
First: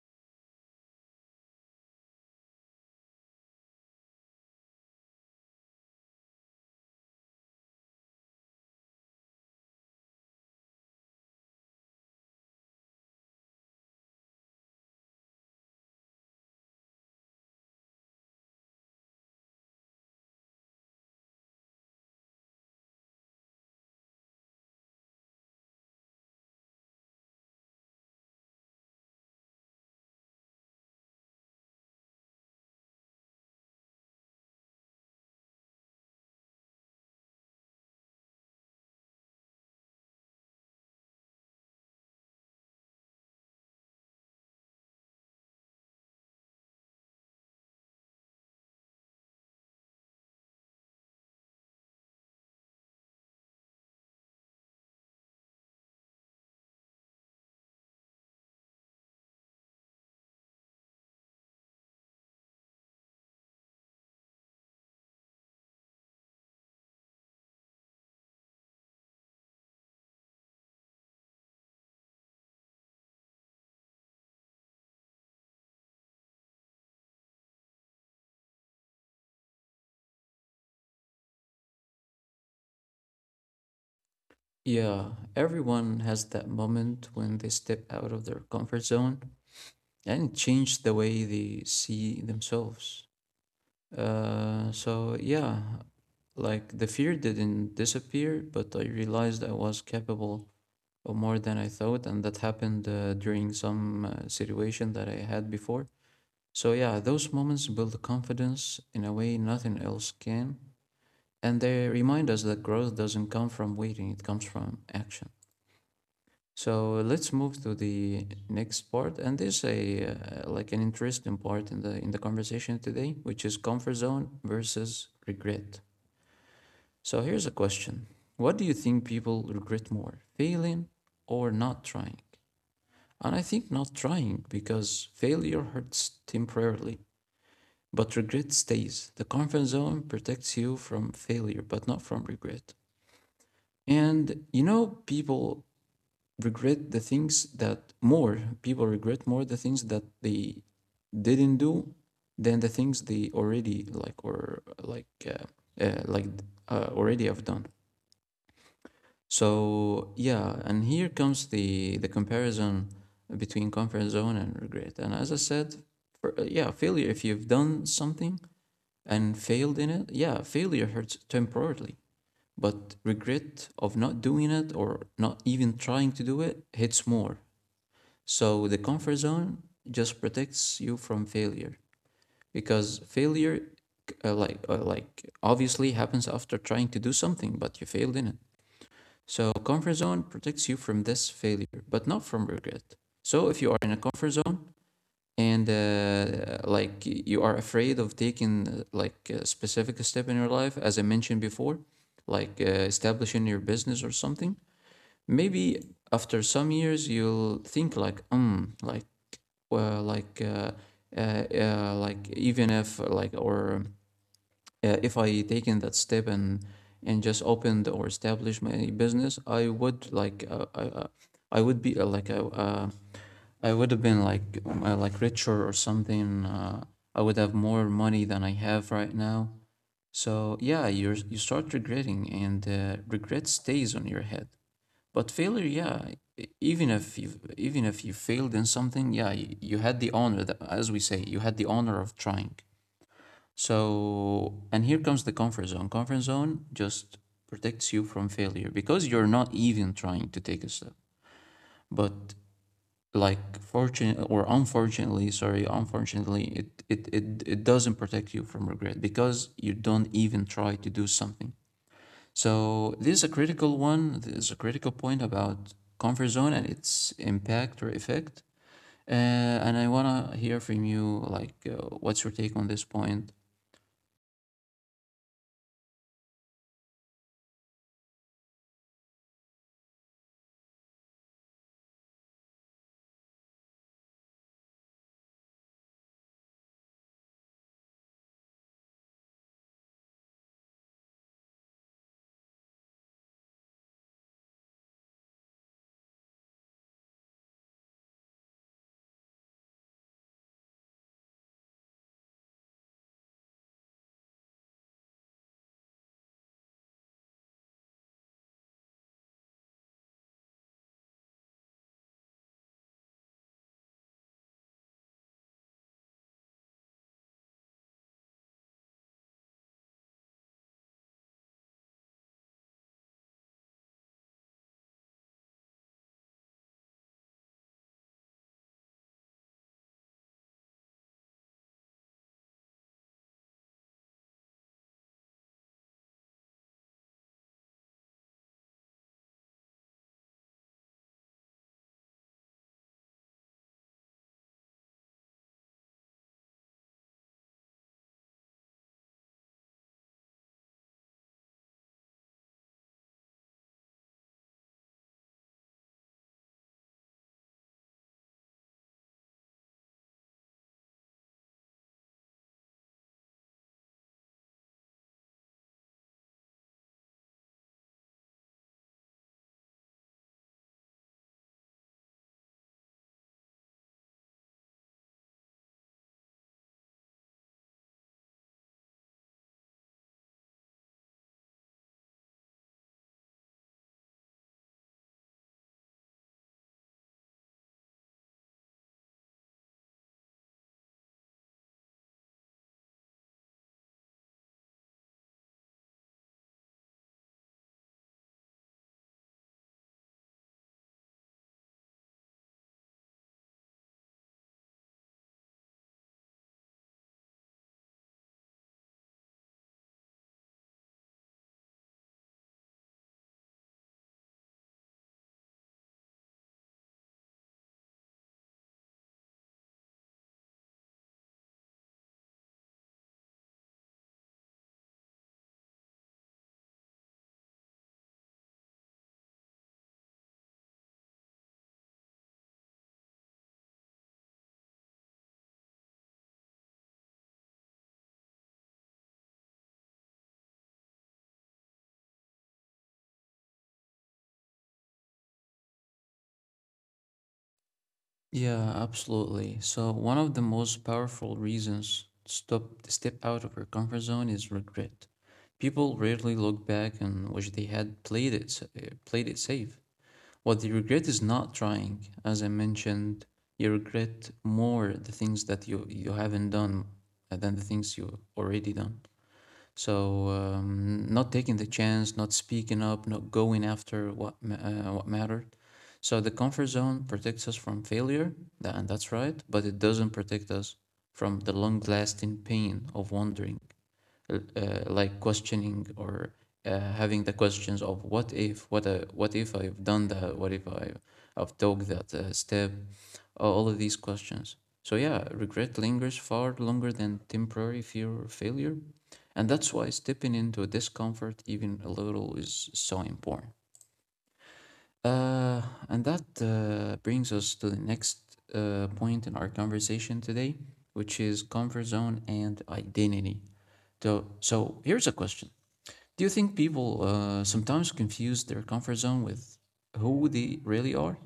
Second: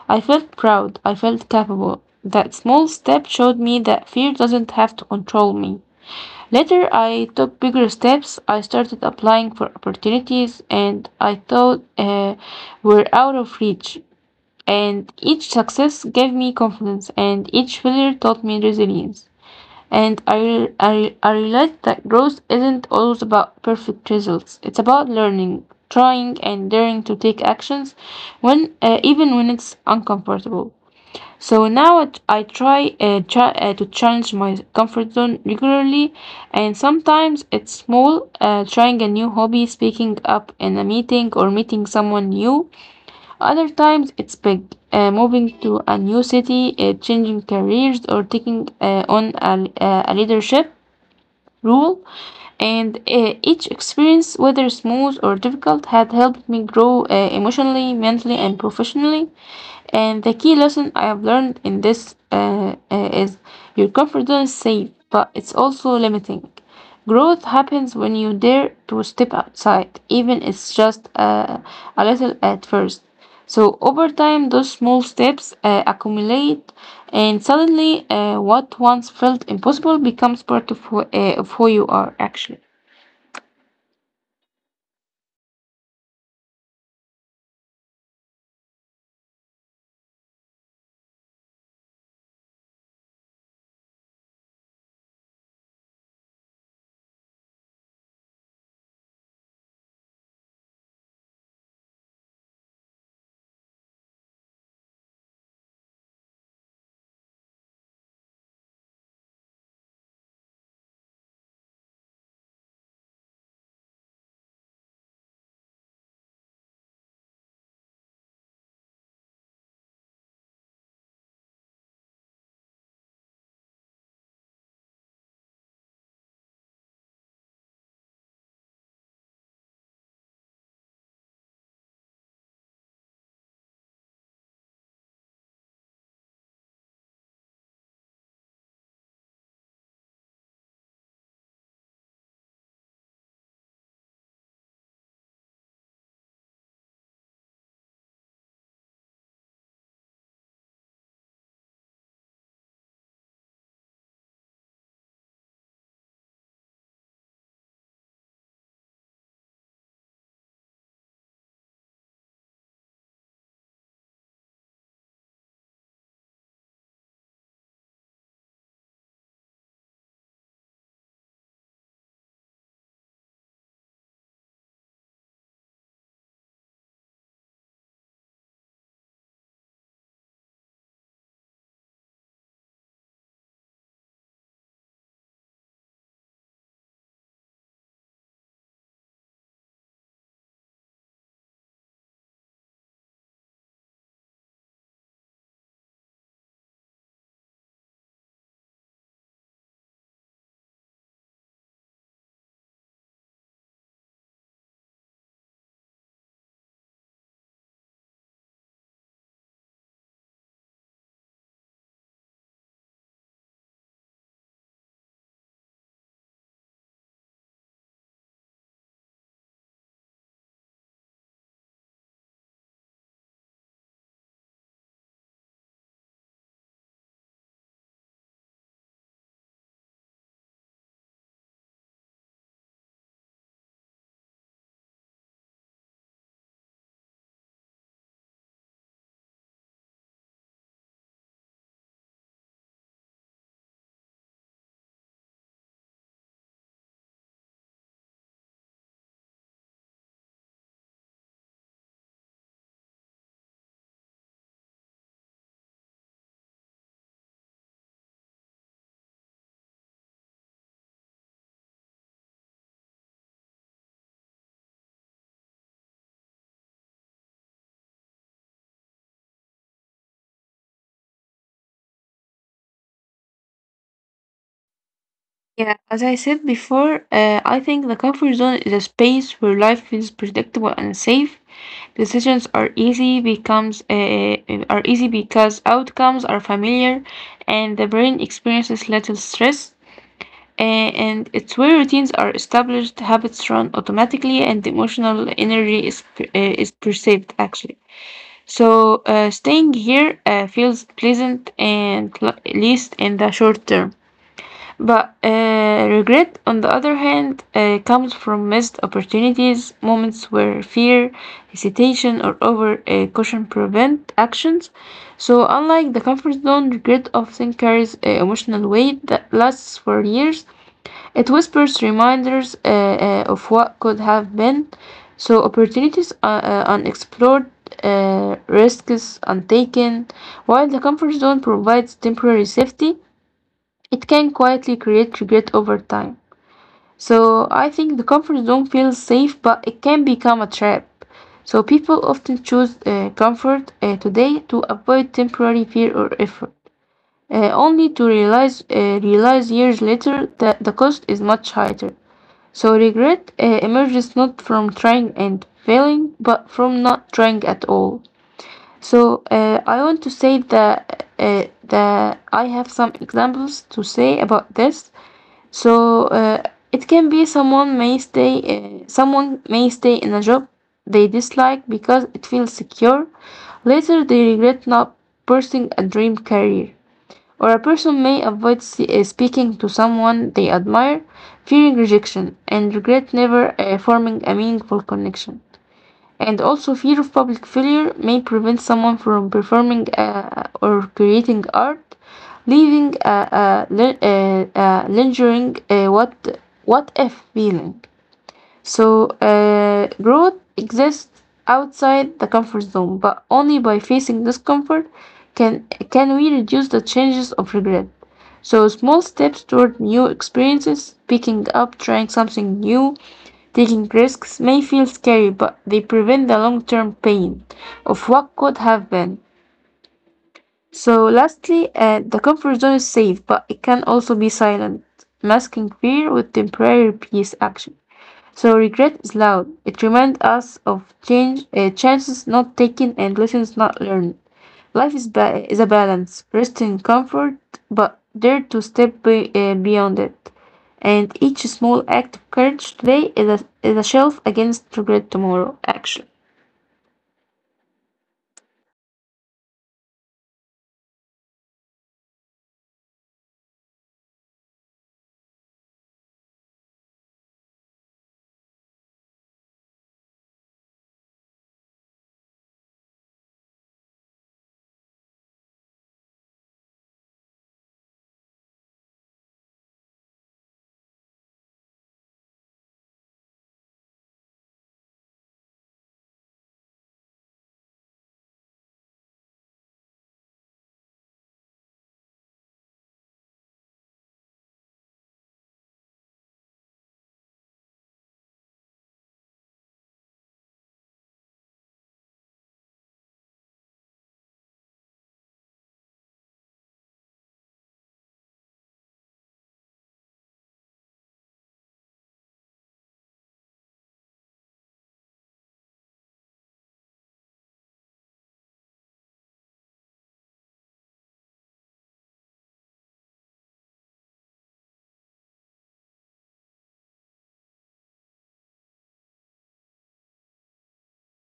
I felt proud, I felt capable. That small step showed me that fear doesn't have to control me. Later, I took bigger steps. I started applying for opportunities and I thought uh, were out of reach. And each success gave me confidence, and each failure taught me resilience. And I, I, I realized that growth isn't always about perfect results. It's about learning, trying, and daring to take actions when uh, even when it's uncomfortable. So now it- I try uh, cha- uh, to challenge my comfort zone regularly, and sometimes it's small, uh, trying a new hobby, speaking up in a meeting, or meeting someone new. Other times it's big, uh, moving to a new city, uh, changing careers, or taking uh, on a, a leadership role. And uh, each experience, whether smooth or difficult, had helped me grow uh, emotionally, mentally, and professionally. And the key lesson I have learned in this uh, uh, is your comfort zone is safe, but it's also limiting. Growth happens when you dare to step outside, even it's just uh, a little at first. So over time, those small steps uh, accumulate, and suddenly, uh, what once felt impossible becomes part of who, uh, of who you are actually. Yeah, everyone has that moment when they step out of their comfort zone and change the way they see themselves. Uh, so yeah, like the fear didn't disappear, but I realized I was capable of more than I thought, and that happened uh, during some uh, situation that I had before. So yeah, those moments build confidence in a way nothing else can, and they remind us that growth doesn't come from waiting, it comes from action. So let's move to the next part, and this a uh, like an interesting part in the in the conversation today, which is comfort zone versus regret. So here's a question. What do you think people regret more, failing or not trying? And I think not trying, because failure hurts temporarily, but regret stays. The comfort zone protects you from failure, but not from regret. And you know, people regret the things that more, people regret more the things that they didn't do than the things they already like, or like uh, uh, like uh, already have done. So yeah, and here comes the the comparison between comfort zone and regret. And as I said, for, uh, yeah, failure. If you've done something and failed in it, yeah, failure hurts temporarily. But regret of not doing it or not even trying to do it hits more. So the comfort zone just protects you from failure, because failure, uh, like uh, like obviously happens after trying to do something, but you failed in it. So, comfort zone protects you from this failure, but not from regret. So, if you are in a comfort zone and uh, like you are afraid of taking uh, like a specific step in your life, as I mentioned before, like uh, establishing your business or something, maybe after some years you'll think like, um, like, well, like, uh, uh, uh, like even if like or uh, if I taken that step and and just opened or established my business, I would like uh, I uh, I would be uh, like a, uh, I would have been like um, uh, like richer or something. Uh, I would have more money than I have right now. So yeah, you you start regretting, and uh, regret stays on your head. But failure, yeah, e- even if you even if you failed in something, yeah, you, you had the honor that, as we say, you had the honor of trying. So, and here comes the comfort zone. Comfort zone just protects you from failure because you're not even trying to take a step. But like fortunate or unfortunately, sorry, unfortunately, it it it, it doesn't protect you from regret because you don't even try to do something. So this is a critical one. This is a critical point about comfort zone and its impact or effect. Uh, and I wanna hear from you, like, uh, what's your take on this point? Yeah, as I said before, uh, I think the comfort zone is a space where life feels predictable and safe. Decisions are easy becomes uh, uh, are easy because outcomes are familiar, and the brain experiences little stress. Uh, and it's where routines are established, habits run automatically, and emotional energy is per- uh, is perceived actually. So uh, staying here uh, feels pleasant and l- at least in the short term. But uh, regret, on the other hand, uh, comes from missed opportunities, moments where fear, hesitation, or over uh, caution prevent actions. So, unlike the comfort zone, regret often carries uh, emotional weight that lasts for years. It whispers reminders uh, uh, of what could have been. So, opportunities are uh, unexplored, uh, risks untaken, while the comfort zone provides temporary safety it can quietly create regret over time. So I think the comfort zone feels safe, but it can become a trap. So people often choose uh, comfort uh, today to avoid temporary fear or effort, uh, only to realize uh, realize years later that the cost is much higher. So regret uh, emerges not from trying and failing, but from not trying at all. So uh, I want to say that uh, that I have some examples to say about this. So uh, it can be someone may stay, uh, someone may stay in a job they dislike because it feels secure. Later, they regret not pursuing a dream career. Or a person may avoid se- uh, speaking to someone they admire, fearing rejection, and regret never uh, forming a meaningful connection. And also, fear of public failure may prevent someone from performing uh, or creating art, leaving a, a, li- a, a lingering uh, what, what if feeling. So, uh, growth exists outside the comfort zone, but only by facing discomfort can can we reduce the changes of regret. So, small steps toward new experiences, picking up, trying something new, taking risks may feel scary, but they prevent the long term pain of what could have been. So, lastly, uh, the comfort zone is safe, but it can also be silent, masking fear with temporary peace action. So regret is loud. It reminds us of change, uh, chances not taken and lessons not learned. Life is, ba- is a balance, rest in comfort, but dare to step be- uh, beyond it. And each small act of courage today is a, is a shelf against regret tomorrow, Action. Yeah, absolutely. So one of the most powerful reasons to stop to step out of your comfort zone is regret. People rarely look back and wish they had played it sa- uh, played it safe. What they regret is not trying. As I mentioned, you regret more the things that you you haven't done uh, than the things you already done. So um, not taking the chance, not speaking up, not going after what ma- uh, what mattered. So the comfort zone protects us from failure, tha- and that's right, but it doesn't protect us from the long-lasting pain of wandering, uh, like questioning, or uh, having the questions of what if, what uh, what if I've done that, what if I, I've took that uh, step, all of these questions. So yeah, regret lingers far longer than temporary fear or failure, and that's why stepping into discomfort even a little is so important. Uh, and that uh, brings us to the next uh, point in our conversation today, which is comfort zone and identity. So, so here's a question. Do you think people uh, sometimes confuse their comfort zone with who they really are?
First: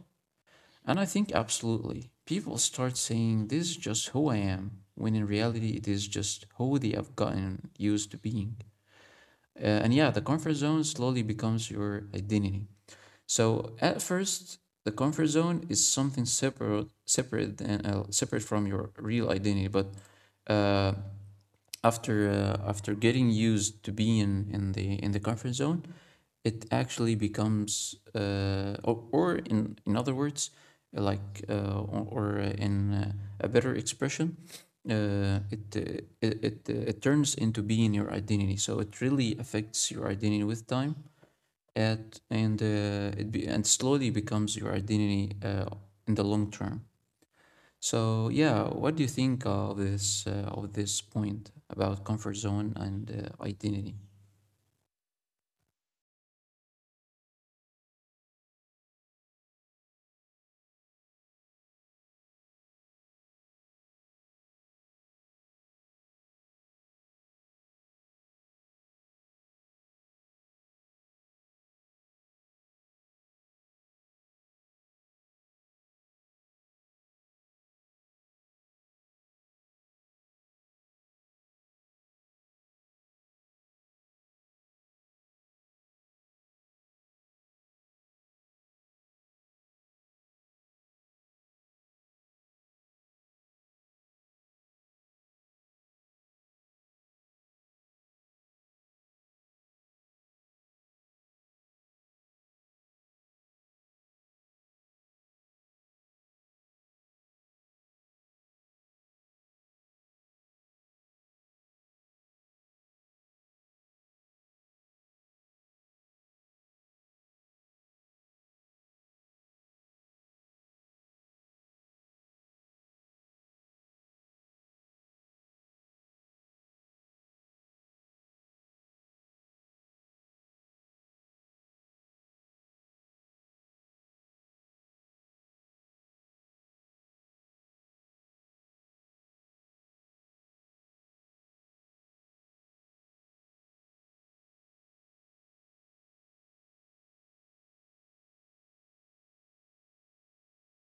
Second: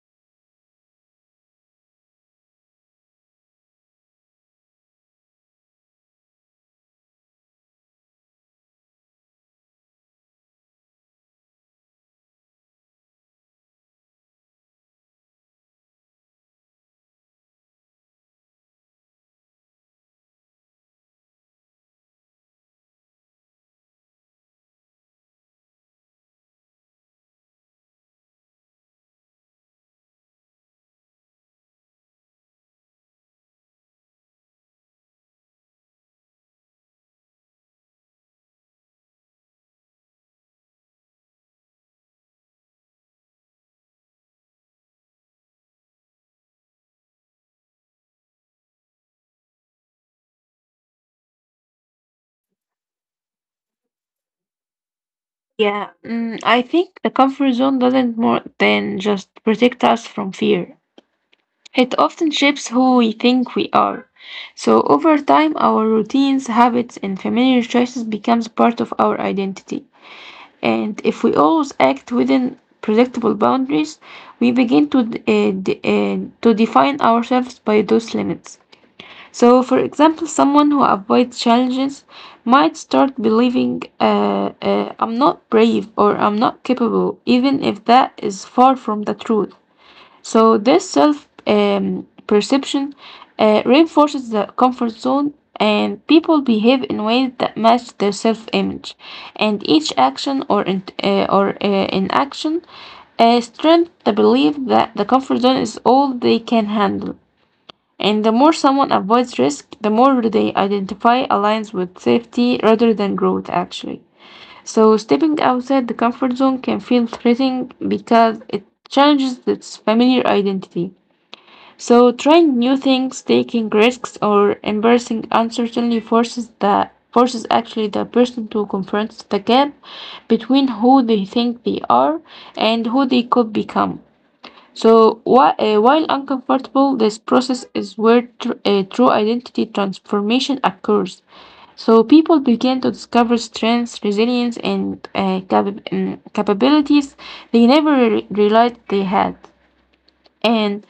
And I think absolutely. People start saying, this is just who I am, when in reality, it is just who they have gotten used to being. Uh, and yeah, the comfort zone slowly becomes your identity. So at first, the comfort zone is something separate, separate and uh, separate from your real identity. But uh, after uh, after getting used to being in the in the comfort zone, it actually becomes, uh, or, or in in other words, like uh, or, or in uh, a better expression, uh, it, uh, it it uh, it turns into being your identity. So it really affects your identity with time, it and uh, it be, and slowly becomes your identity uh, in the long term. So yeah, what do you think of this uh, of this point about comfort zone and uh, identity? Yeah, mm, I think the comfort zone doesn't more than just protect us from fear. It often shapes who we think we are. So over time, our routines, habits, and familiar choices becomes part of our identity. And if we always act within predictable boundaries, we begin to d- uh, d- uh, to define ourselves by those limits. So, for example, someone who avoids challenges might start believing, uh, uh, "I'm not brave" or "I'm not capable," even if that is far from the truth. So this self um, perception uh, reinforces the comfort zone, and people behave in ways that match their self-image. And each action or in, uh, or uh, inaction uh, strengthens the belief that the comfort zone is all they can handle. And the more someone avoids risk, the more they identify aligns with safety rather than growth, actually. So stepping outside the comfort zone can feel threatening because it challenges its familiar identity. So, trying new things, taking risks, or embracing uncertainty forces the forces actually the person to confront the gap between who they think they are and who they could become. So, whi- uh, while uncomfortable, this process is where tr- uh, true identity transformation occurs. So people begin to discover strengths, resilience, and uh, cap- um, capabilities they never re- realized they had. And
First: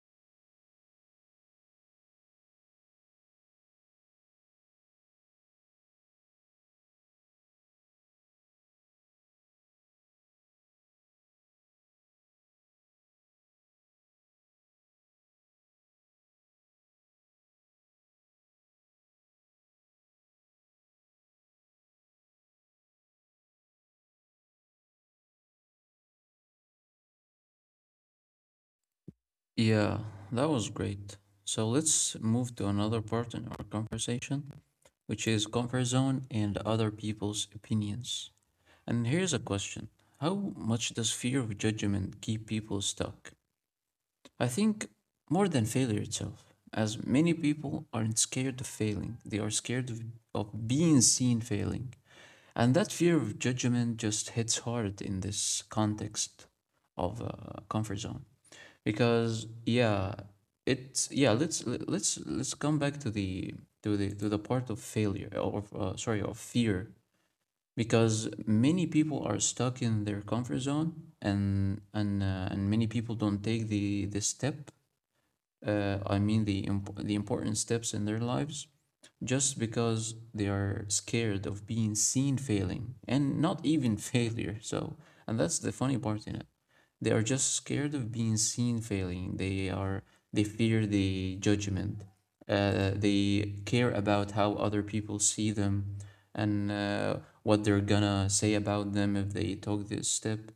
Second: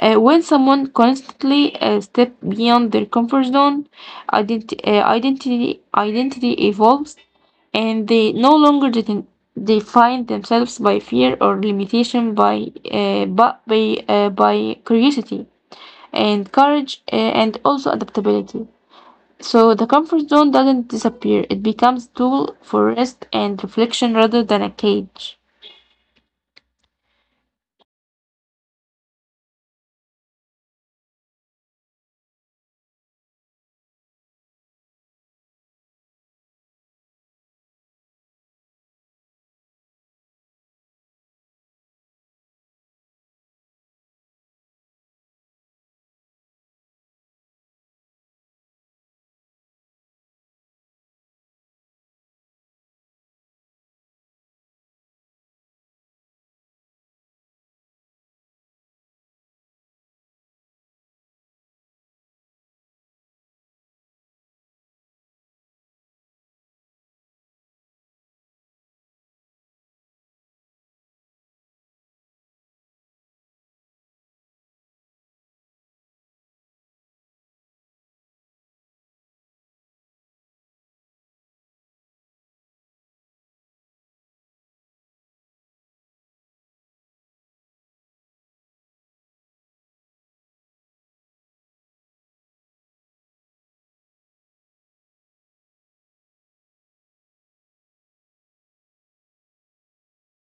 uh, when someone constantly uh, step beyond their comfort zone, identi- uh, identity identity evolves, and they no longer de- define themselves by fear or limitation, by uh, but by uh, by curiosity and courage uh, and also adaptability. So the comfort zone doesn't disappear; it becomes a tool for rest and reflection rather than a cage. Yeah, that was great. So let's move to another part in our conversation, which is comfort zone and other people's opinions. And here's a question: how much does fear of judgment keep people stuck? I think more than failure itself, as many people aren't scared of failing, they are scared of, of being seen failing. And that fear of judgment just hits hard in this context of uh, comfort zone. Because yeah, it's yeah, let's let's let's come back to the to the to the part of failure or uh, sorry, of fear, because many people are stuck in their comfort zone and and uh, and many people don't take the the step, uh, I mean the imp- the important steps in their lives, just because they are scared of being seen failing and not even failure. So, and that's the funny part in it. They are just scared of being seen failing. They are they fear the judgment. Uh, they care about how other people see them and uh, what they're gonna say about them if they took this step.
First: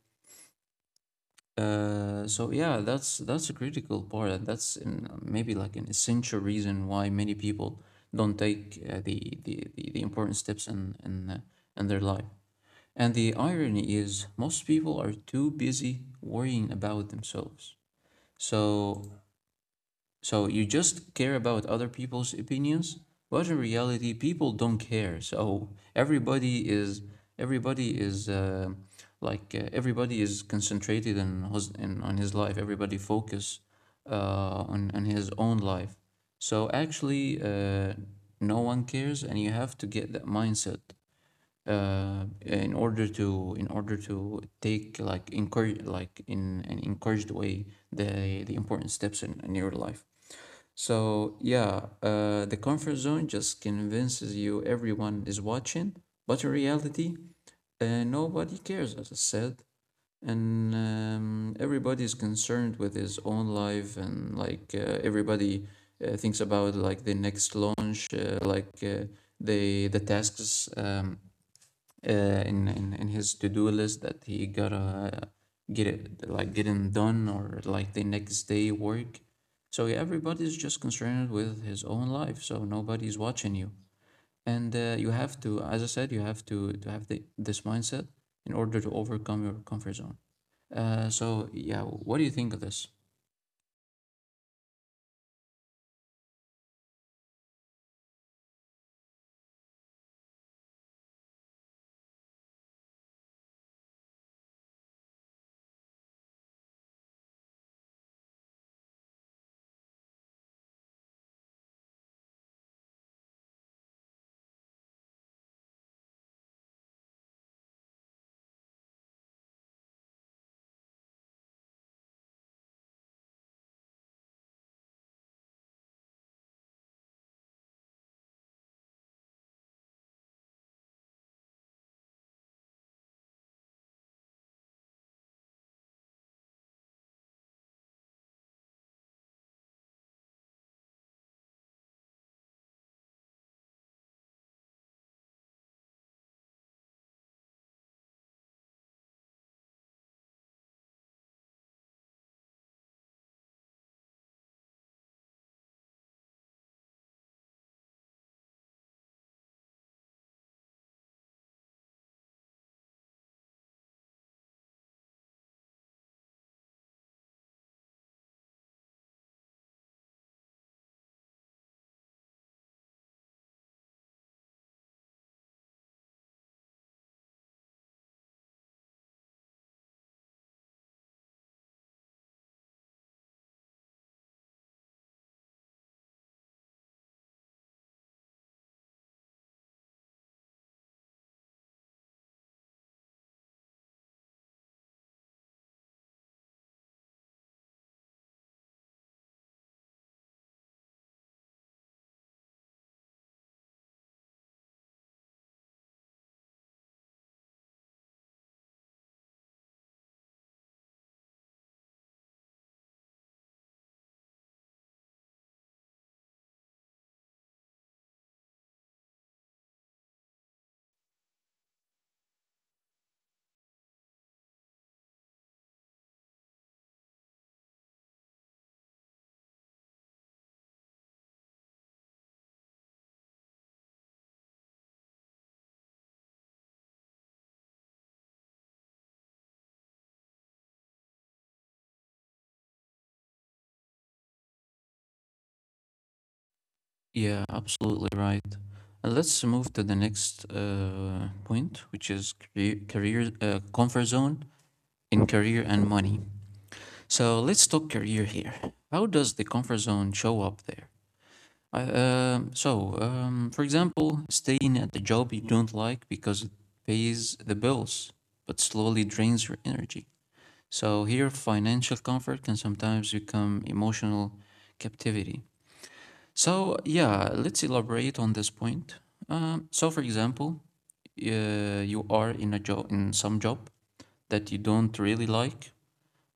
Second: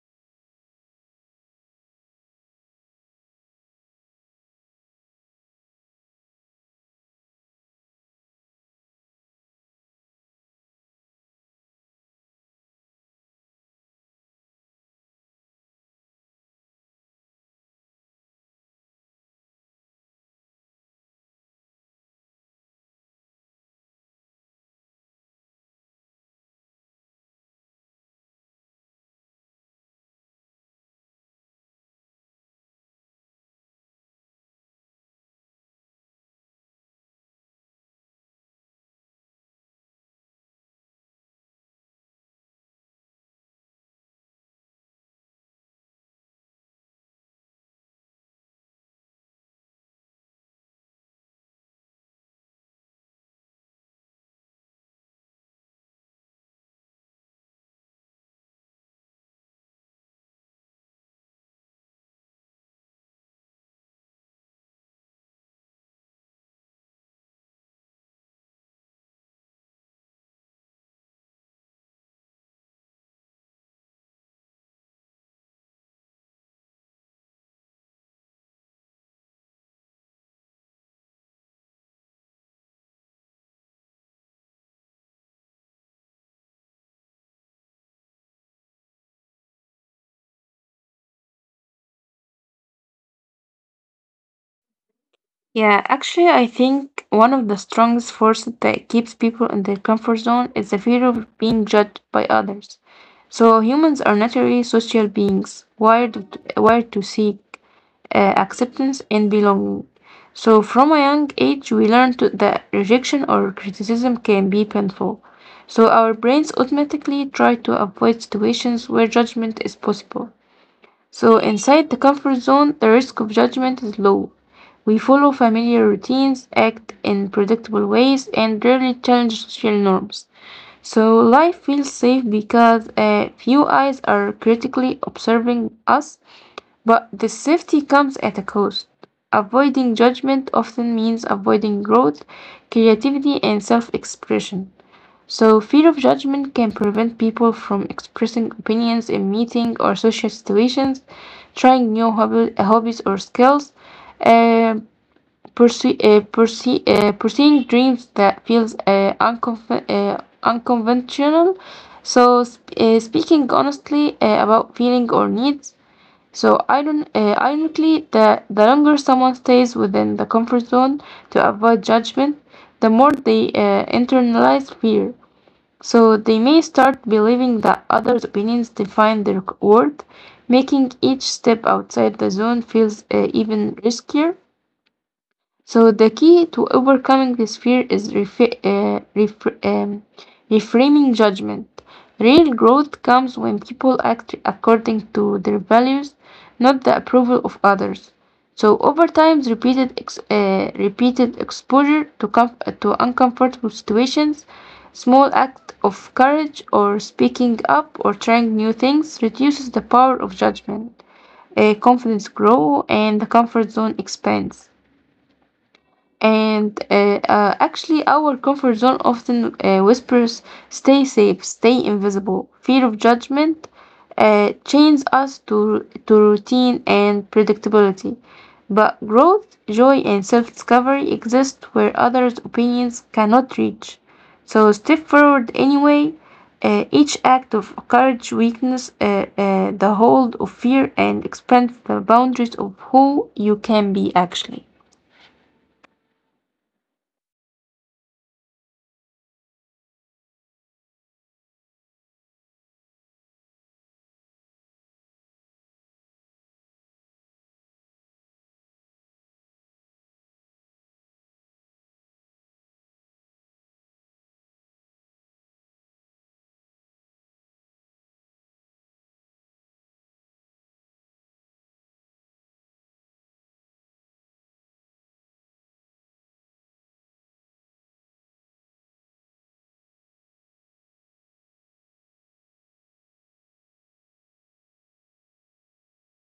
Uh, so yeah, that's that's a critical part, and that's an, maybe like an essential reason why many people don't take uh, the, the the the important steps in in uh, in their life. And the irony is, most people are too busy worrying about themselves. So so you just care about other people's opinions, but in reality, people don't care. So everybody is everybody is uh, like uh, everybody is concentrated in, his, in on his life. Everybody focus uh, on on his own life. So actually, uh, no one cares, and you have to get that mindset uh, in order to in order to take like encourage like in an encouraged way the the important steps in, in your life. So, yeah, uh, the comfort zone just convinces you everyone is watching, but in reality, uh, nobody cares, as I said, and um, everybody is concerned with his own life, and like uh, everybody uh, thinks about like the next launch, uh, like uh, the the tasks um, uh, in, in in his to-do list that he gotta get it like getting done or like the next day work. So yeah, everybody's just concerned with his own life, so nobody's watching you. And uh, you have to, as I said, you have to to have the, this mindset in order to overcome your comfort zone. Uh, so yeah, what do you think of this? Yeah, actually, I think one of the strongest forces that keeps people in their comfort zone is the fear of being judged by others. So humans are naturally social beings, wired to, wired to seek uh, acceptance and belonging. So from a young age, we learn to, that rejection or criticism can be painful. So our brains automatically try to avoid situations where judgment is possible. So, inside the comfort zone, the risk of judgment is low. We follow familiar routines, act in predictable ways, and rarely challenge social norms. So, life feels safe because uh, few eyes are critically observing us, but the safety comes at a cost. Avoiding judgment often means avoiding growth, creativity, and self expression. So, fear of judgment can prevent people from expressing opinions in meeting or social situations, trying new hobby, hobbies or skills, uh, pursue, uh, pursue, uh, pursuing dreams that feels uh, unconf- uh, unconventional. So, sp- uh, speaking honestly uh, about feeling or needs. So, iron, uh, ironically, the, the longer someone stays within the comfort zone to avoid judgment, the more they uh, internalize fear. So they may start believing that others' opinions define their worth, making each step outside the zone feels uh, even riskier. So the key to overcoming this fear is refi- uh, refr- um, reframing judgment. Real growth comes when people act according to their values, not the approval of others. So over time, repeated ex- uh, repeated exposure to com- to uncomfortable situations, small act of courage or speaking up or trying new things reduces the power of judgment. Uh, confidence grow and the comfort zone expands. And uh, uh, actually, our comfort zone often uh, whispers stay safe, stay invisible. Fear of judgment uh, chains us to, to routine and predictability. But growth, joy, and self discovery exist where others' opinions cannot reach. So step forward anyway. Uh, each act of courage weakness uh, uh, the hold of fear and expand the boundaries of who you can be actually. Yeah, absolutely right. And let's move to the next uh, point, which is career, career uh, comfort zone in career and money. So let's talk career here. How does the comfort zone show up there? I, um, so, um, for example, staying at the job you don't like because it pays the bills, but slowly drains your energy. So here, financial comfort can sometimes become emotional captivity. So yeah, let's elaborate on this point. Um, so, for example, uh, you are in a job, in some job that you don't really like,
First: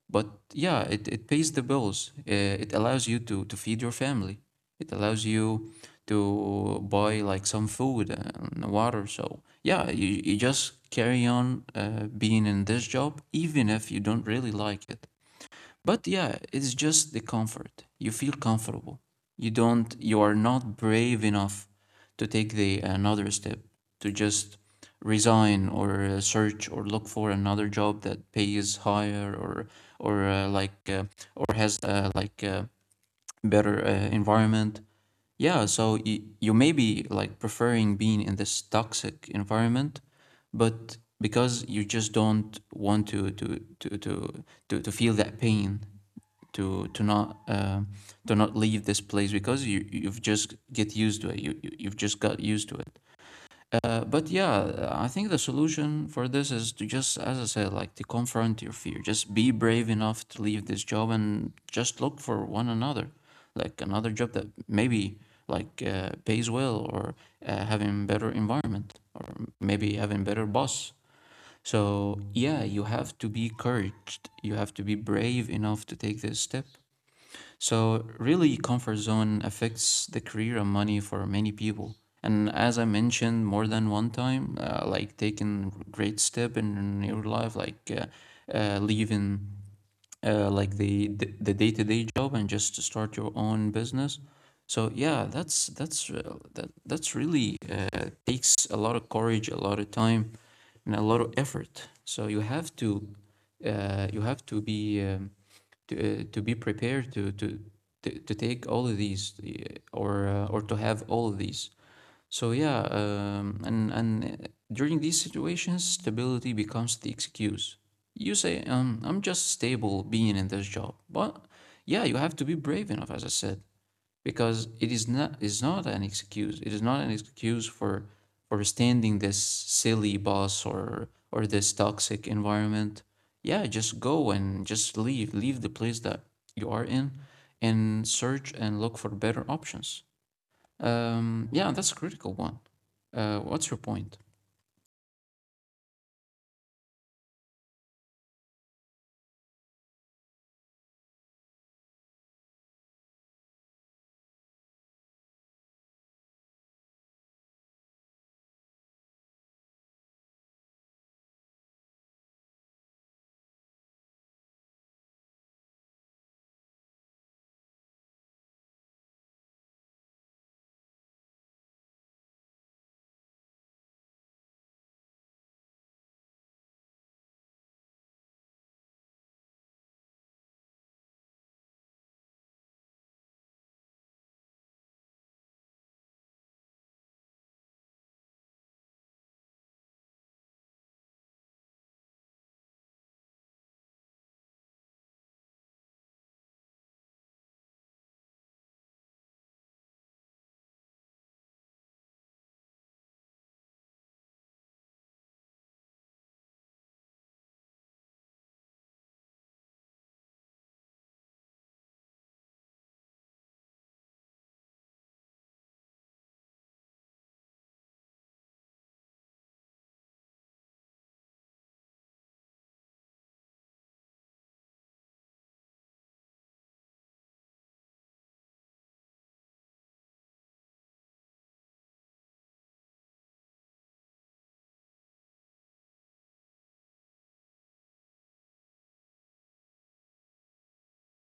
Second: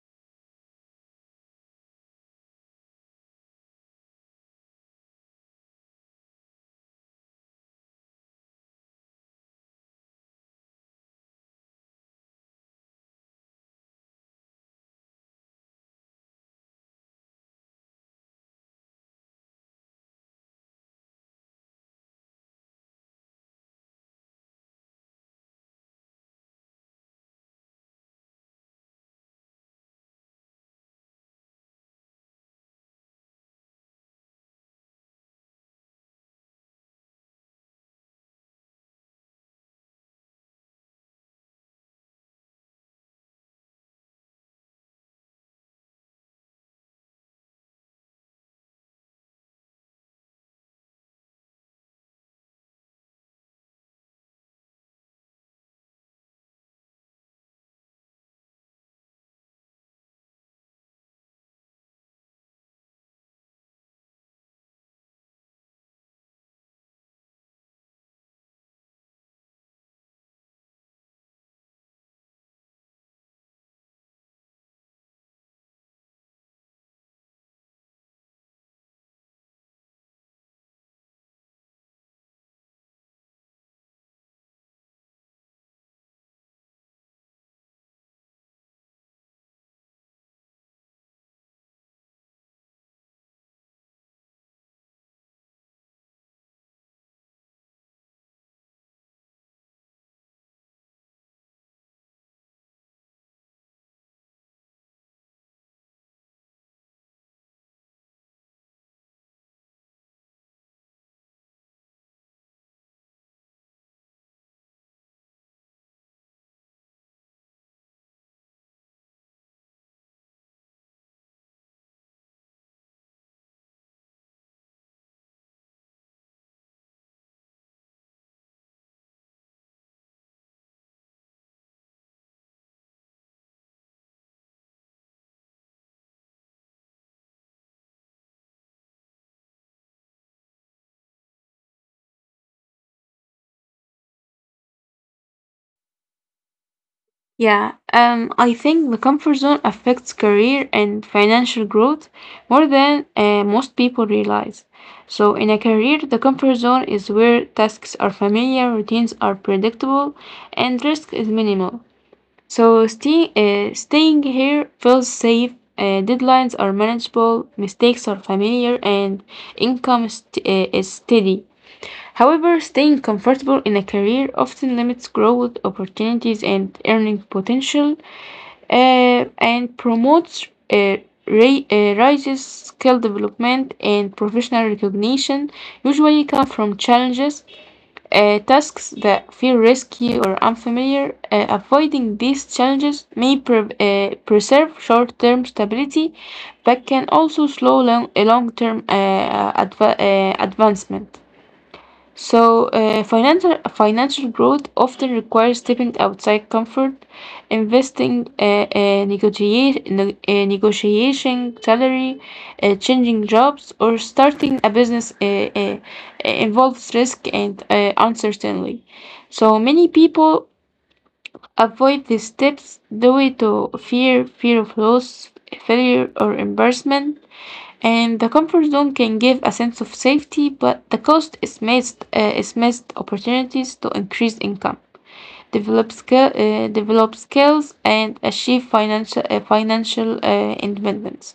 but yeah, it, it pays the bills. Uh, It allows you to, to feed your family. It allows you to buy like some food and water. So yeah, you, you just carry on uh, being in this job, even if you don't really like it. But yeah, it's just the comfort. You feel comfortable. You don't, you are not brave enough to take the another step, to just resign, or uh, search or look for another job that pays higher, or or uh, like uh, or has uh, like uh, better uh, environment. Yeah, so you, you may be like preferring being in this toxic environment, but because you just don't want to to to to to, to feel that pain, to to not uh, to not leave this place because you you've just get used to it. You you- you've just got used to it. Uh, but yeah, I think the solution for this is to just, as I said, like to confront your fear. Just be brave enough to leave this job and just look for one another, like another job that maybe like uh, pays well, or uh, having better environment, maybe having better boss. So yeah, you have to be courage. You have to be brave enough to take this step, so, really, comfort zone affects the career and money for many people. And as I mentioned more than one time, uh, like taking great step in your life, like uh, uh, leaving uh, like the the the day-to-day job, and just to start your own business. So yeah, that's that's uh, that that's really uh, takes a lot of courage, a lot of time, and a lot of effort. So you have to uh, you have to be. Um, to, uh, to be prepared to, to, to, to take all of these uh, or, uh, or to have all of these. So yeah, um, and, and uh, during these situations, stability becomes the excuse. You say, um, I'm just stable being in this job. But yeah, you have to be brave enough, as I said, because it is not, is not an excuse. It is not an excuse for for standing this silly boss or or this toxic environment. Yeah, just go and just leave, leave the place that you are in, and search and look for better options. Um, yeah, that's a critical one. Uh, what's your point? Yeah, um, I think the comfort zone affects career and financial growth more than uh, most people realize. So, in a career, the comfort zone is where tasks are familiar, routines are predictable, and risk is minimal. So, stay, uh, staying here feels safe, uh, deadlines are manageable, mistakes are familiar, and income st- uh, is steady. However, staying comfortable in a career often limits growth opportunities and earning potential, uh, and promotes uh, ra- uh, raises skill development and professional recognition usually come from challenges, uh, tasks that feel risky or unfamiliar. Uh, avoiding these challenges may pre- uh, preserve short-term stability but can also slow long- eh, long-term uh, adva- uh, advancement. So, uh, financial financial growth often requires stepping outside comfort, investing, uh, uh, negotiate, ne- uh, negotiating salary, uh, changing jobs, or starting a business uh, uh, uh, involves risk and uh, uncertainty. So many people avoid these steps due to fear, fear of loss, failure, or embarrassment. And the comfort zone can give a sense of safety, but the cost is missed, uh, is missed opportunities to increase income, develop, skill, uh, develop skills, and achieve financial, uh, financial uh, independence.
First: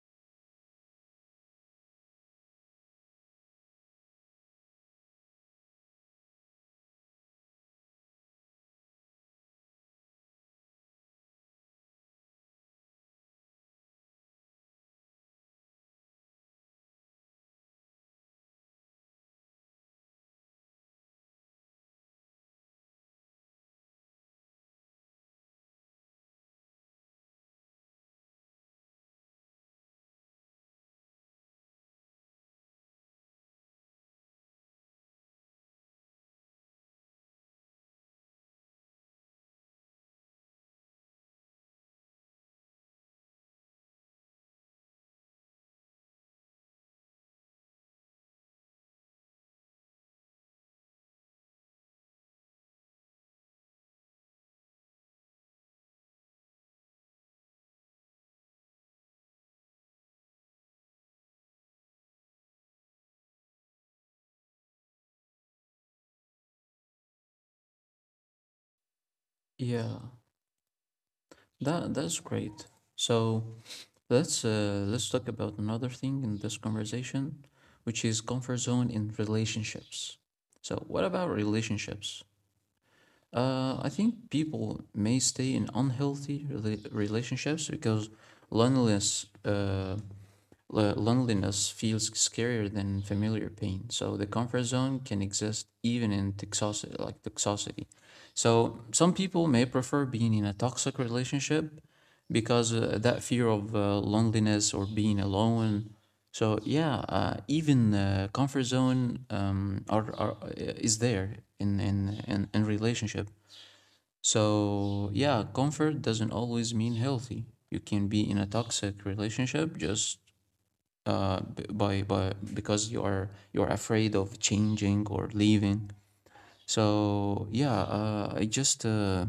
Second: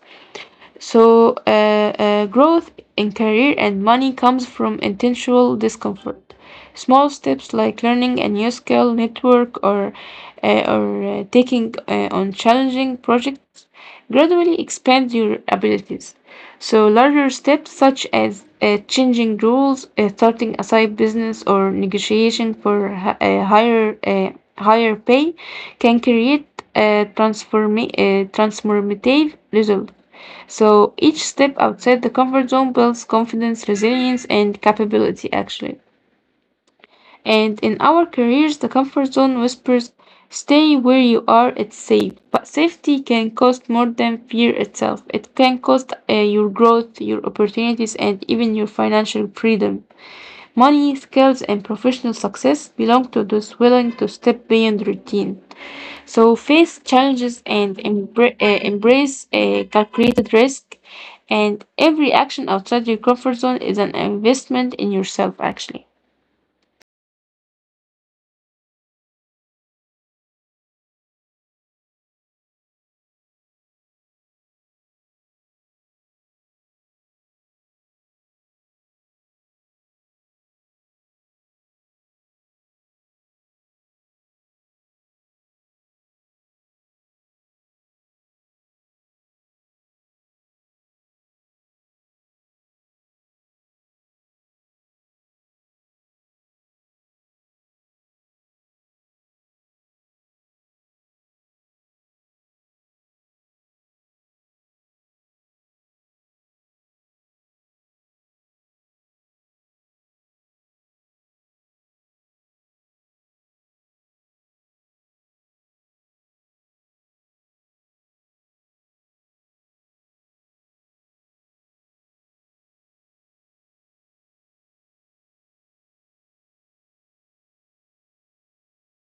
So, uh, uh, growth in career and money comes from intentional discomfort. Small steps like learning a new skill, network, or uh, or uh, taking uh, on challenging projects gradually expand your abilities. So, larger steps such as uh, changing rules, uh, starting a side business, or negotiation for hi- a higher uh, higher pay can create a transformi- uh, transformative result. So each step outside the comfort zone builds confidence, resilience, and capability, actually. And in our careers, the comfort zone whispers, stay where you are, it's safe. But safety can cost more than fear itself. It can cost uh, your growth, your opportunities, and even your financial freedom. Money, skills, and professional success belong to those willing to step beyond routine. So face challenges and embra- uh, embrace a calculated risk. And every action outside your comfort zone is an investment in yourself, actually. Yeah, that that's great. So let's uh, let's talk about another thing in this conversation, which is comfort zone in relationships. So, what about relationships? Uh, I think people may stay in unhealthy rela- relationships because loneliness uh, loneliness feels scarier than familiar pain. So the comfort zone can exist even in toxicity, like toxicity. So some people may prefer being in a toxic relationship because uh, that fear of uh, loneliness or being alone. So yeah, uh, even uh, comfort zone um, are, are uh, is there in in in, in relationship. So, yeah, comfort doesn't always mean healthy. You can be in a toxic relationship just uh, b- by by because you are you are afraid of changing or leaving. So yeah, uh, I just uh,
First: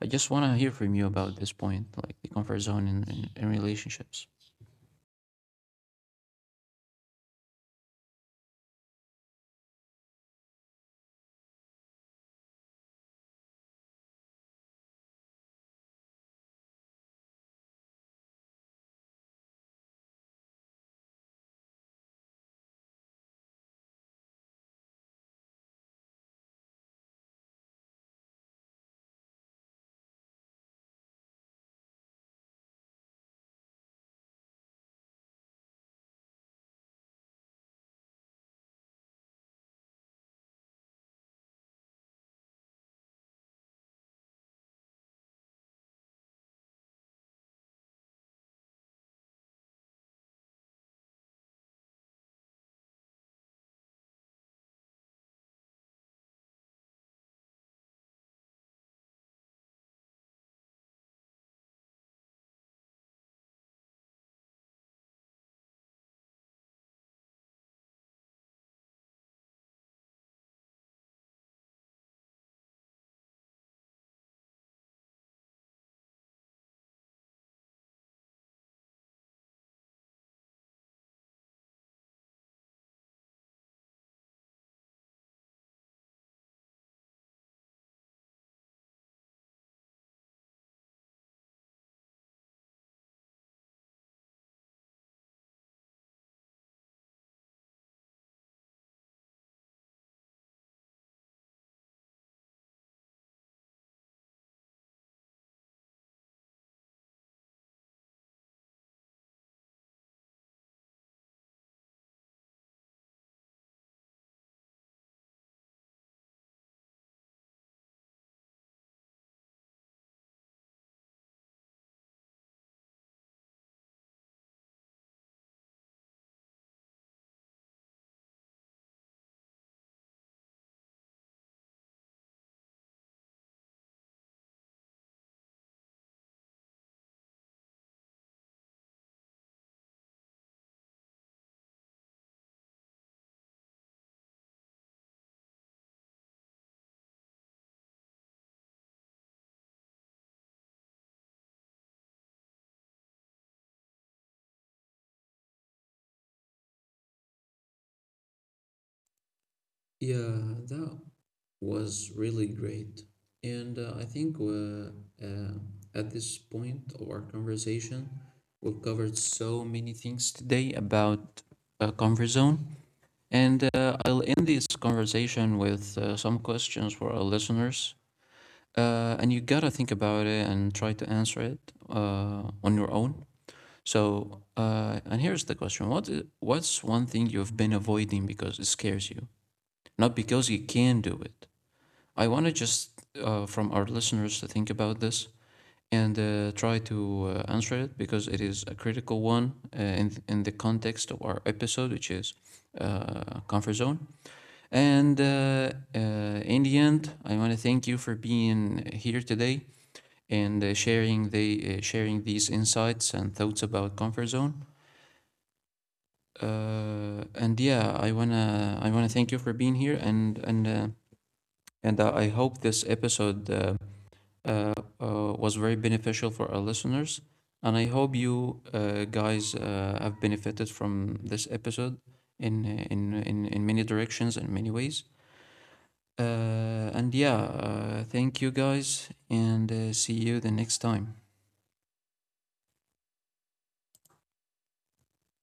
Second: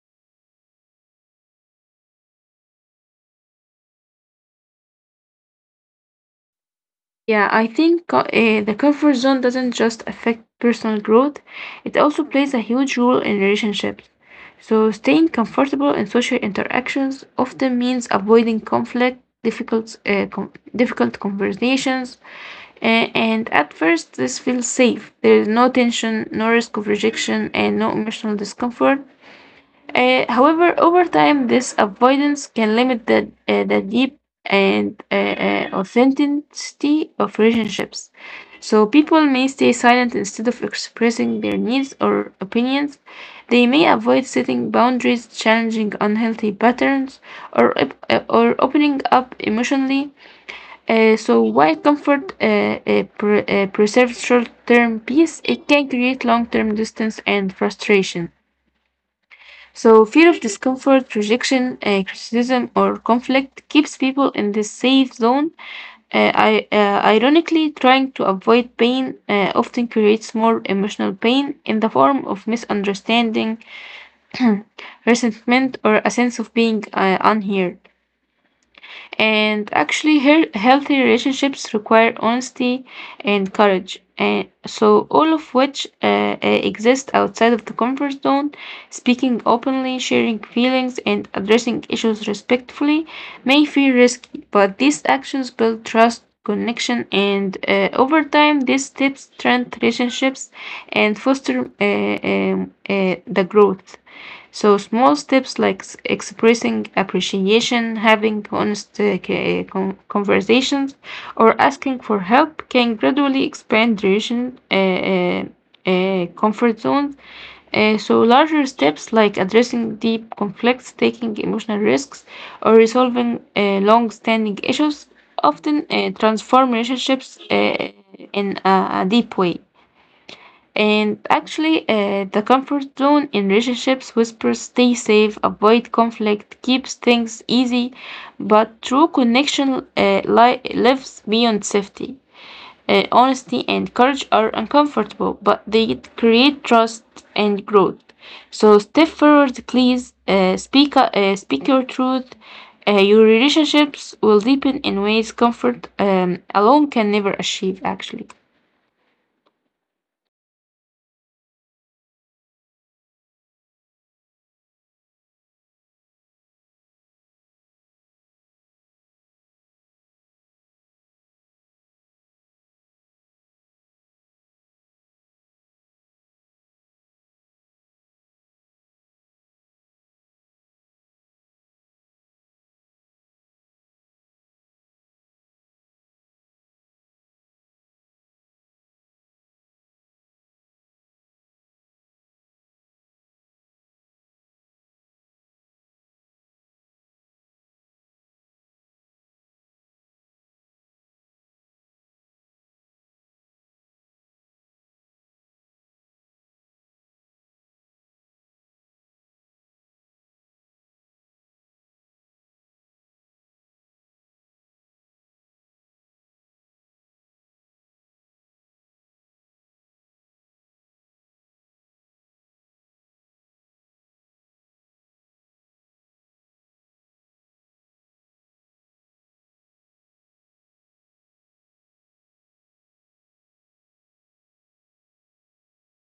I just want to hear from you about this point, like the comfort zone in, in, in relationships. Yeah, I think uh, eh, the comfort zone doesn't just affect personal growth, it also plays a huge role in relationships. So, staying comfortable in social interactions often means avoiding conflict, difficult, uh, com- difficult conversations, uh, and at first, this feels safe. There is no tension, no risk of rejection, and no emotional discomfort. Uh, however, over time, this avoidance can limit the, uh, the deep and uh, uh, authenticity of relationships. So, people may stay silent instead of expressing their needs or opinions. They may avoid setting boundaries, challenging unhealthy patterns, or, op- uh, or opening up emotionally. Uh, so, while comfort uh, uh, pre- uh, preserves short term peace, it can create long term distance and frustration. So, fear of discomfort, rejection, uh, criticism, or conflict keeps people in this safe zone. Uh, I, uh, ironically, trying to avoid pain uh, often creates more emotional pain in the form of misunderstanding, resentment, or a sense of being uh, unheard. And actually, her- healthy relationships require honesty and courage. And so, all of which uh, uh, exist outside of the comfort zone, speaking openly, sharing feelings, and addressing issues respectfully may feel risky, but these actions build trust, connection, and uh, over time, these steps strengthen relationships and foster uh, um, uh, the growth. So small steps like s- expressing appreciation, having honest uh, c- uh, con- conversations, or asking for help can gradually expand duration uh, uh, uh, comfort zones. Uh, so larger steps like addressing deep conflicts, taking emotional risks, or resolving uh, long-standing issues often uh, transform relationships uh, in a, a deep way. And actually, uh, the comfort zone in relationships whispers stay safe, avoid conflict, keeps things easy, but true connection uh, li- lives beyond safety. Uh, honesty and courage are uncomfortable, but they create trust and growth. So step forward, please. Uh, speak, uh, speak your truth. Uh, your relationships will deepen in ways comfort um, alone can never achieve, actually. Yeah, that was really great. And uh, I think uh, uh, at this point of our conversation, we've covered so many things today about uh, comfort zone. And uh, I'll end this conversation with uh, some questions for our listeners. Uh, and you gotta think about it and try to answer it uh, on your own. So, uh, and here's the question: What i- what's one thing you've been avoiding because it scares you, not because you can do it? I want to just uh, from our listeners to think about this and uh, try to uh, answer it, because it is a critical one uh, in in the context of our episode, which is uh, comfort zone. And uh, uh, in the end, I want to thank you for being here today and uh, sharing the uh, sharing these insights and thoughts about comfort zone. Uh, and yeah, I wanna I wanna thank you for being here, and and uh, and uh, I hope this episode uh, uh, uh, was very beneficial for our listeners. And I hope you uh, guys uh, have benefited from this episode in uh, in in in many directions and many ways. Uh, and yeah, uh, thank you guys, and uh, see you the next time.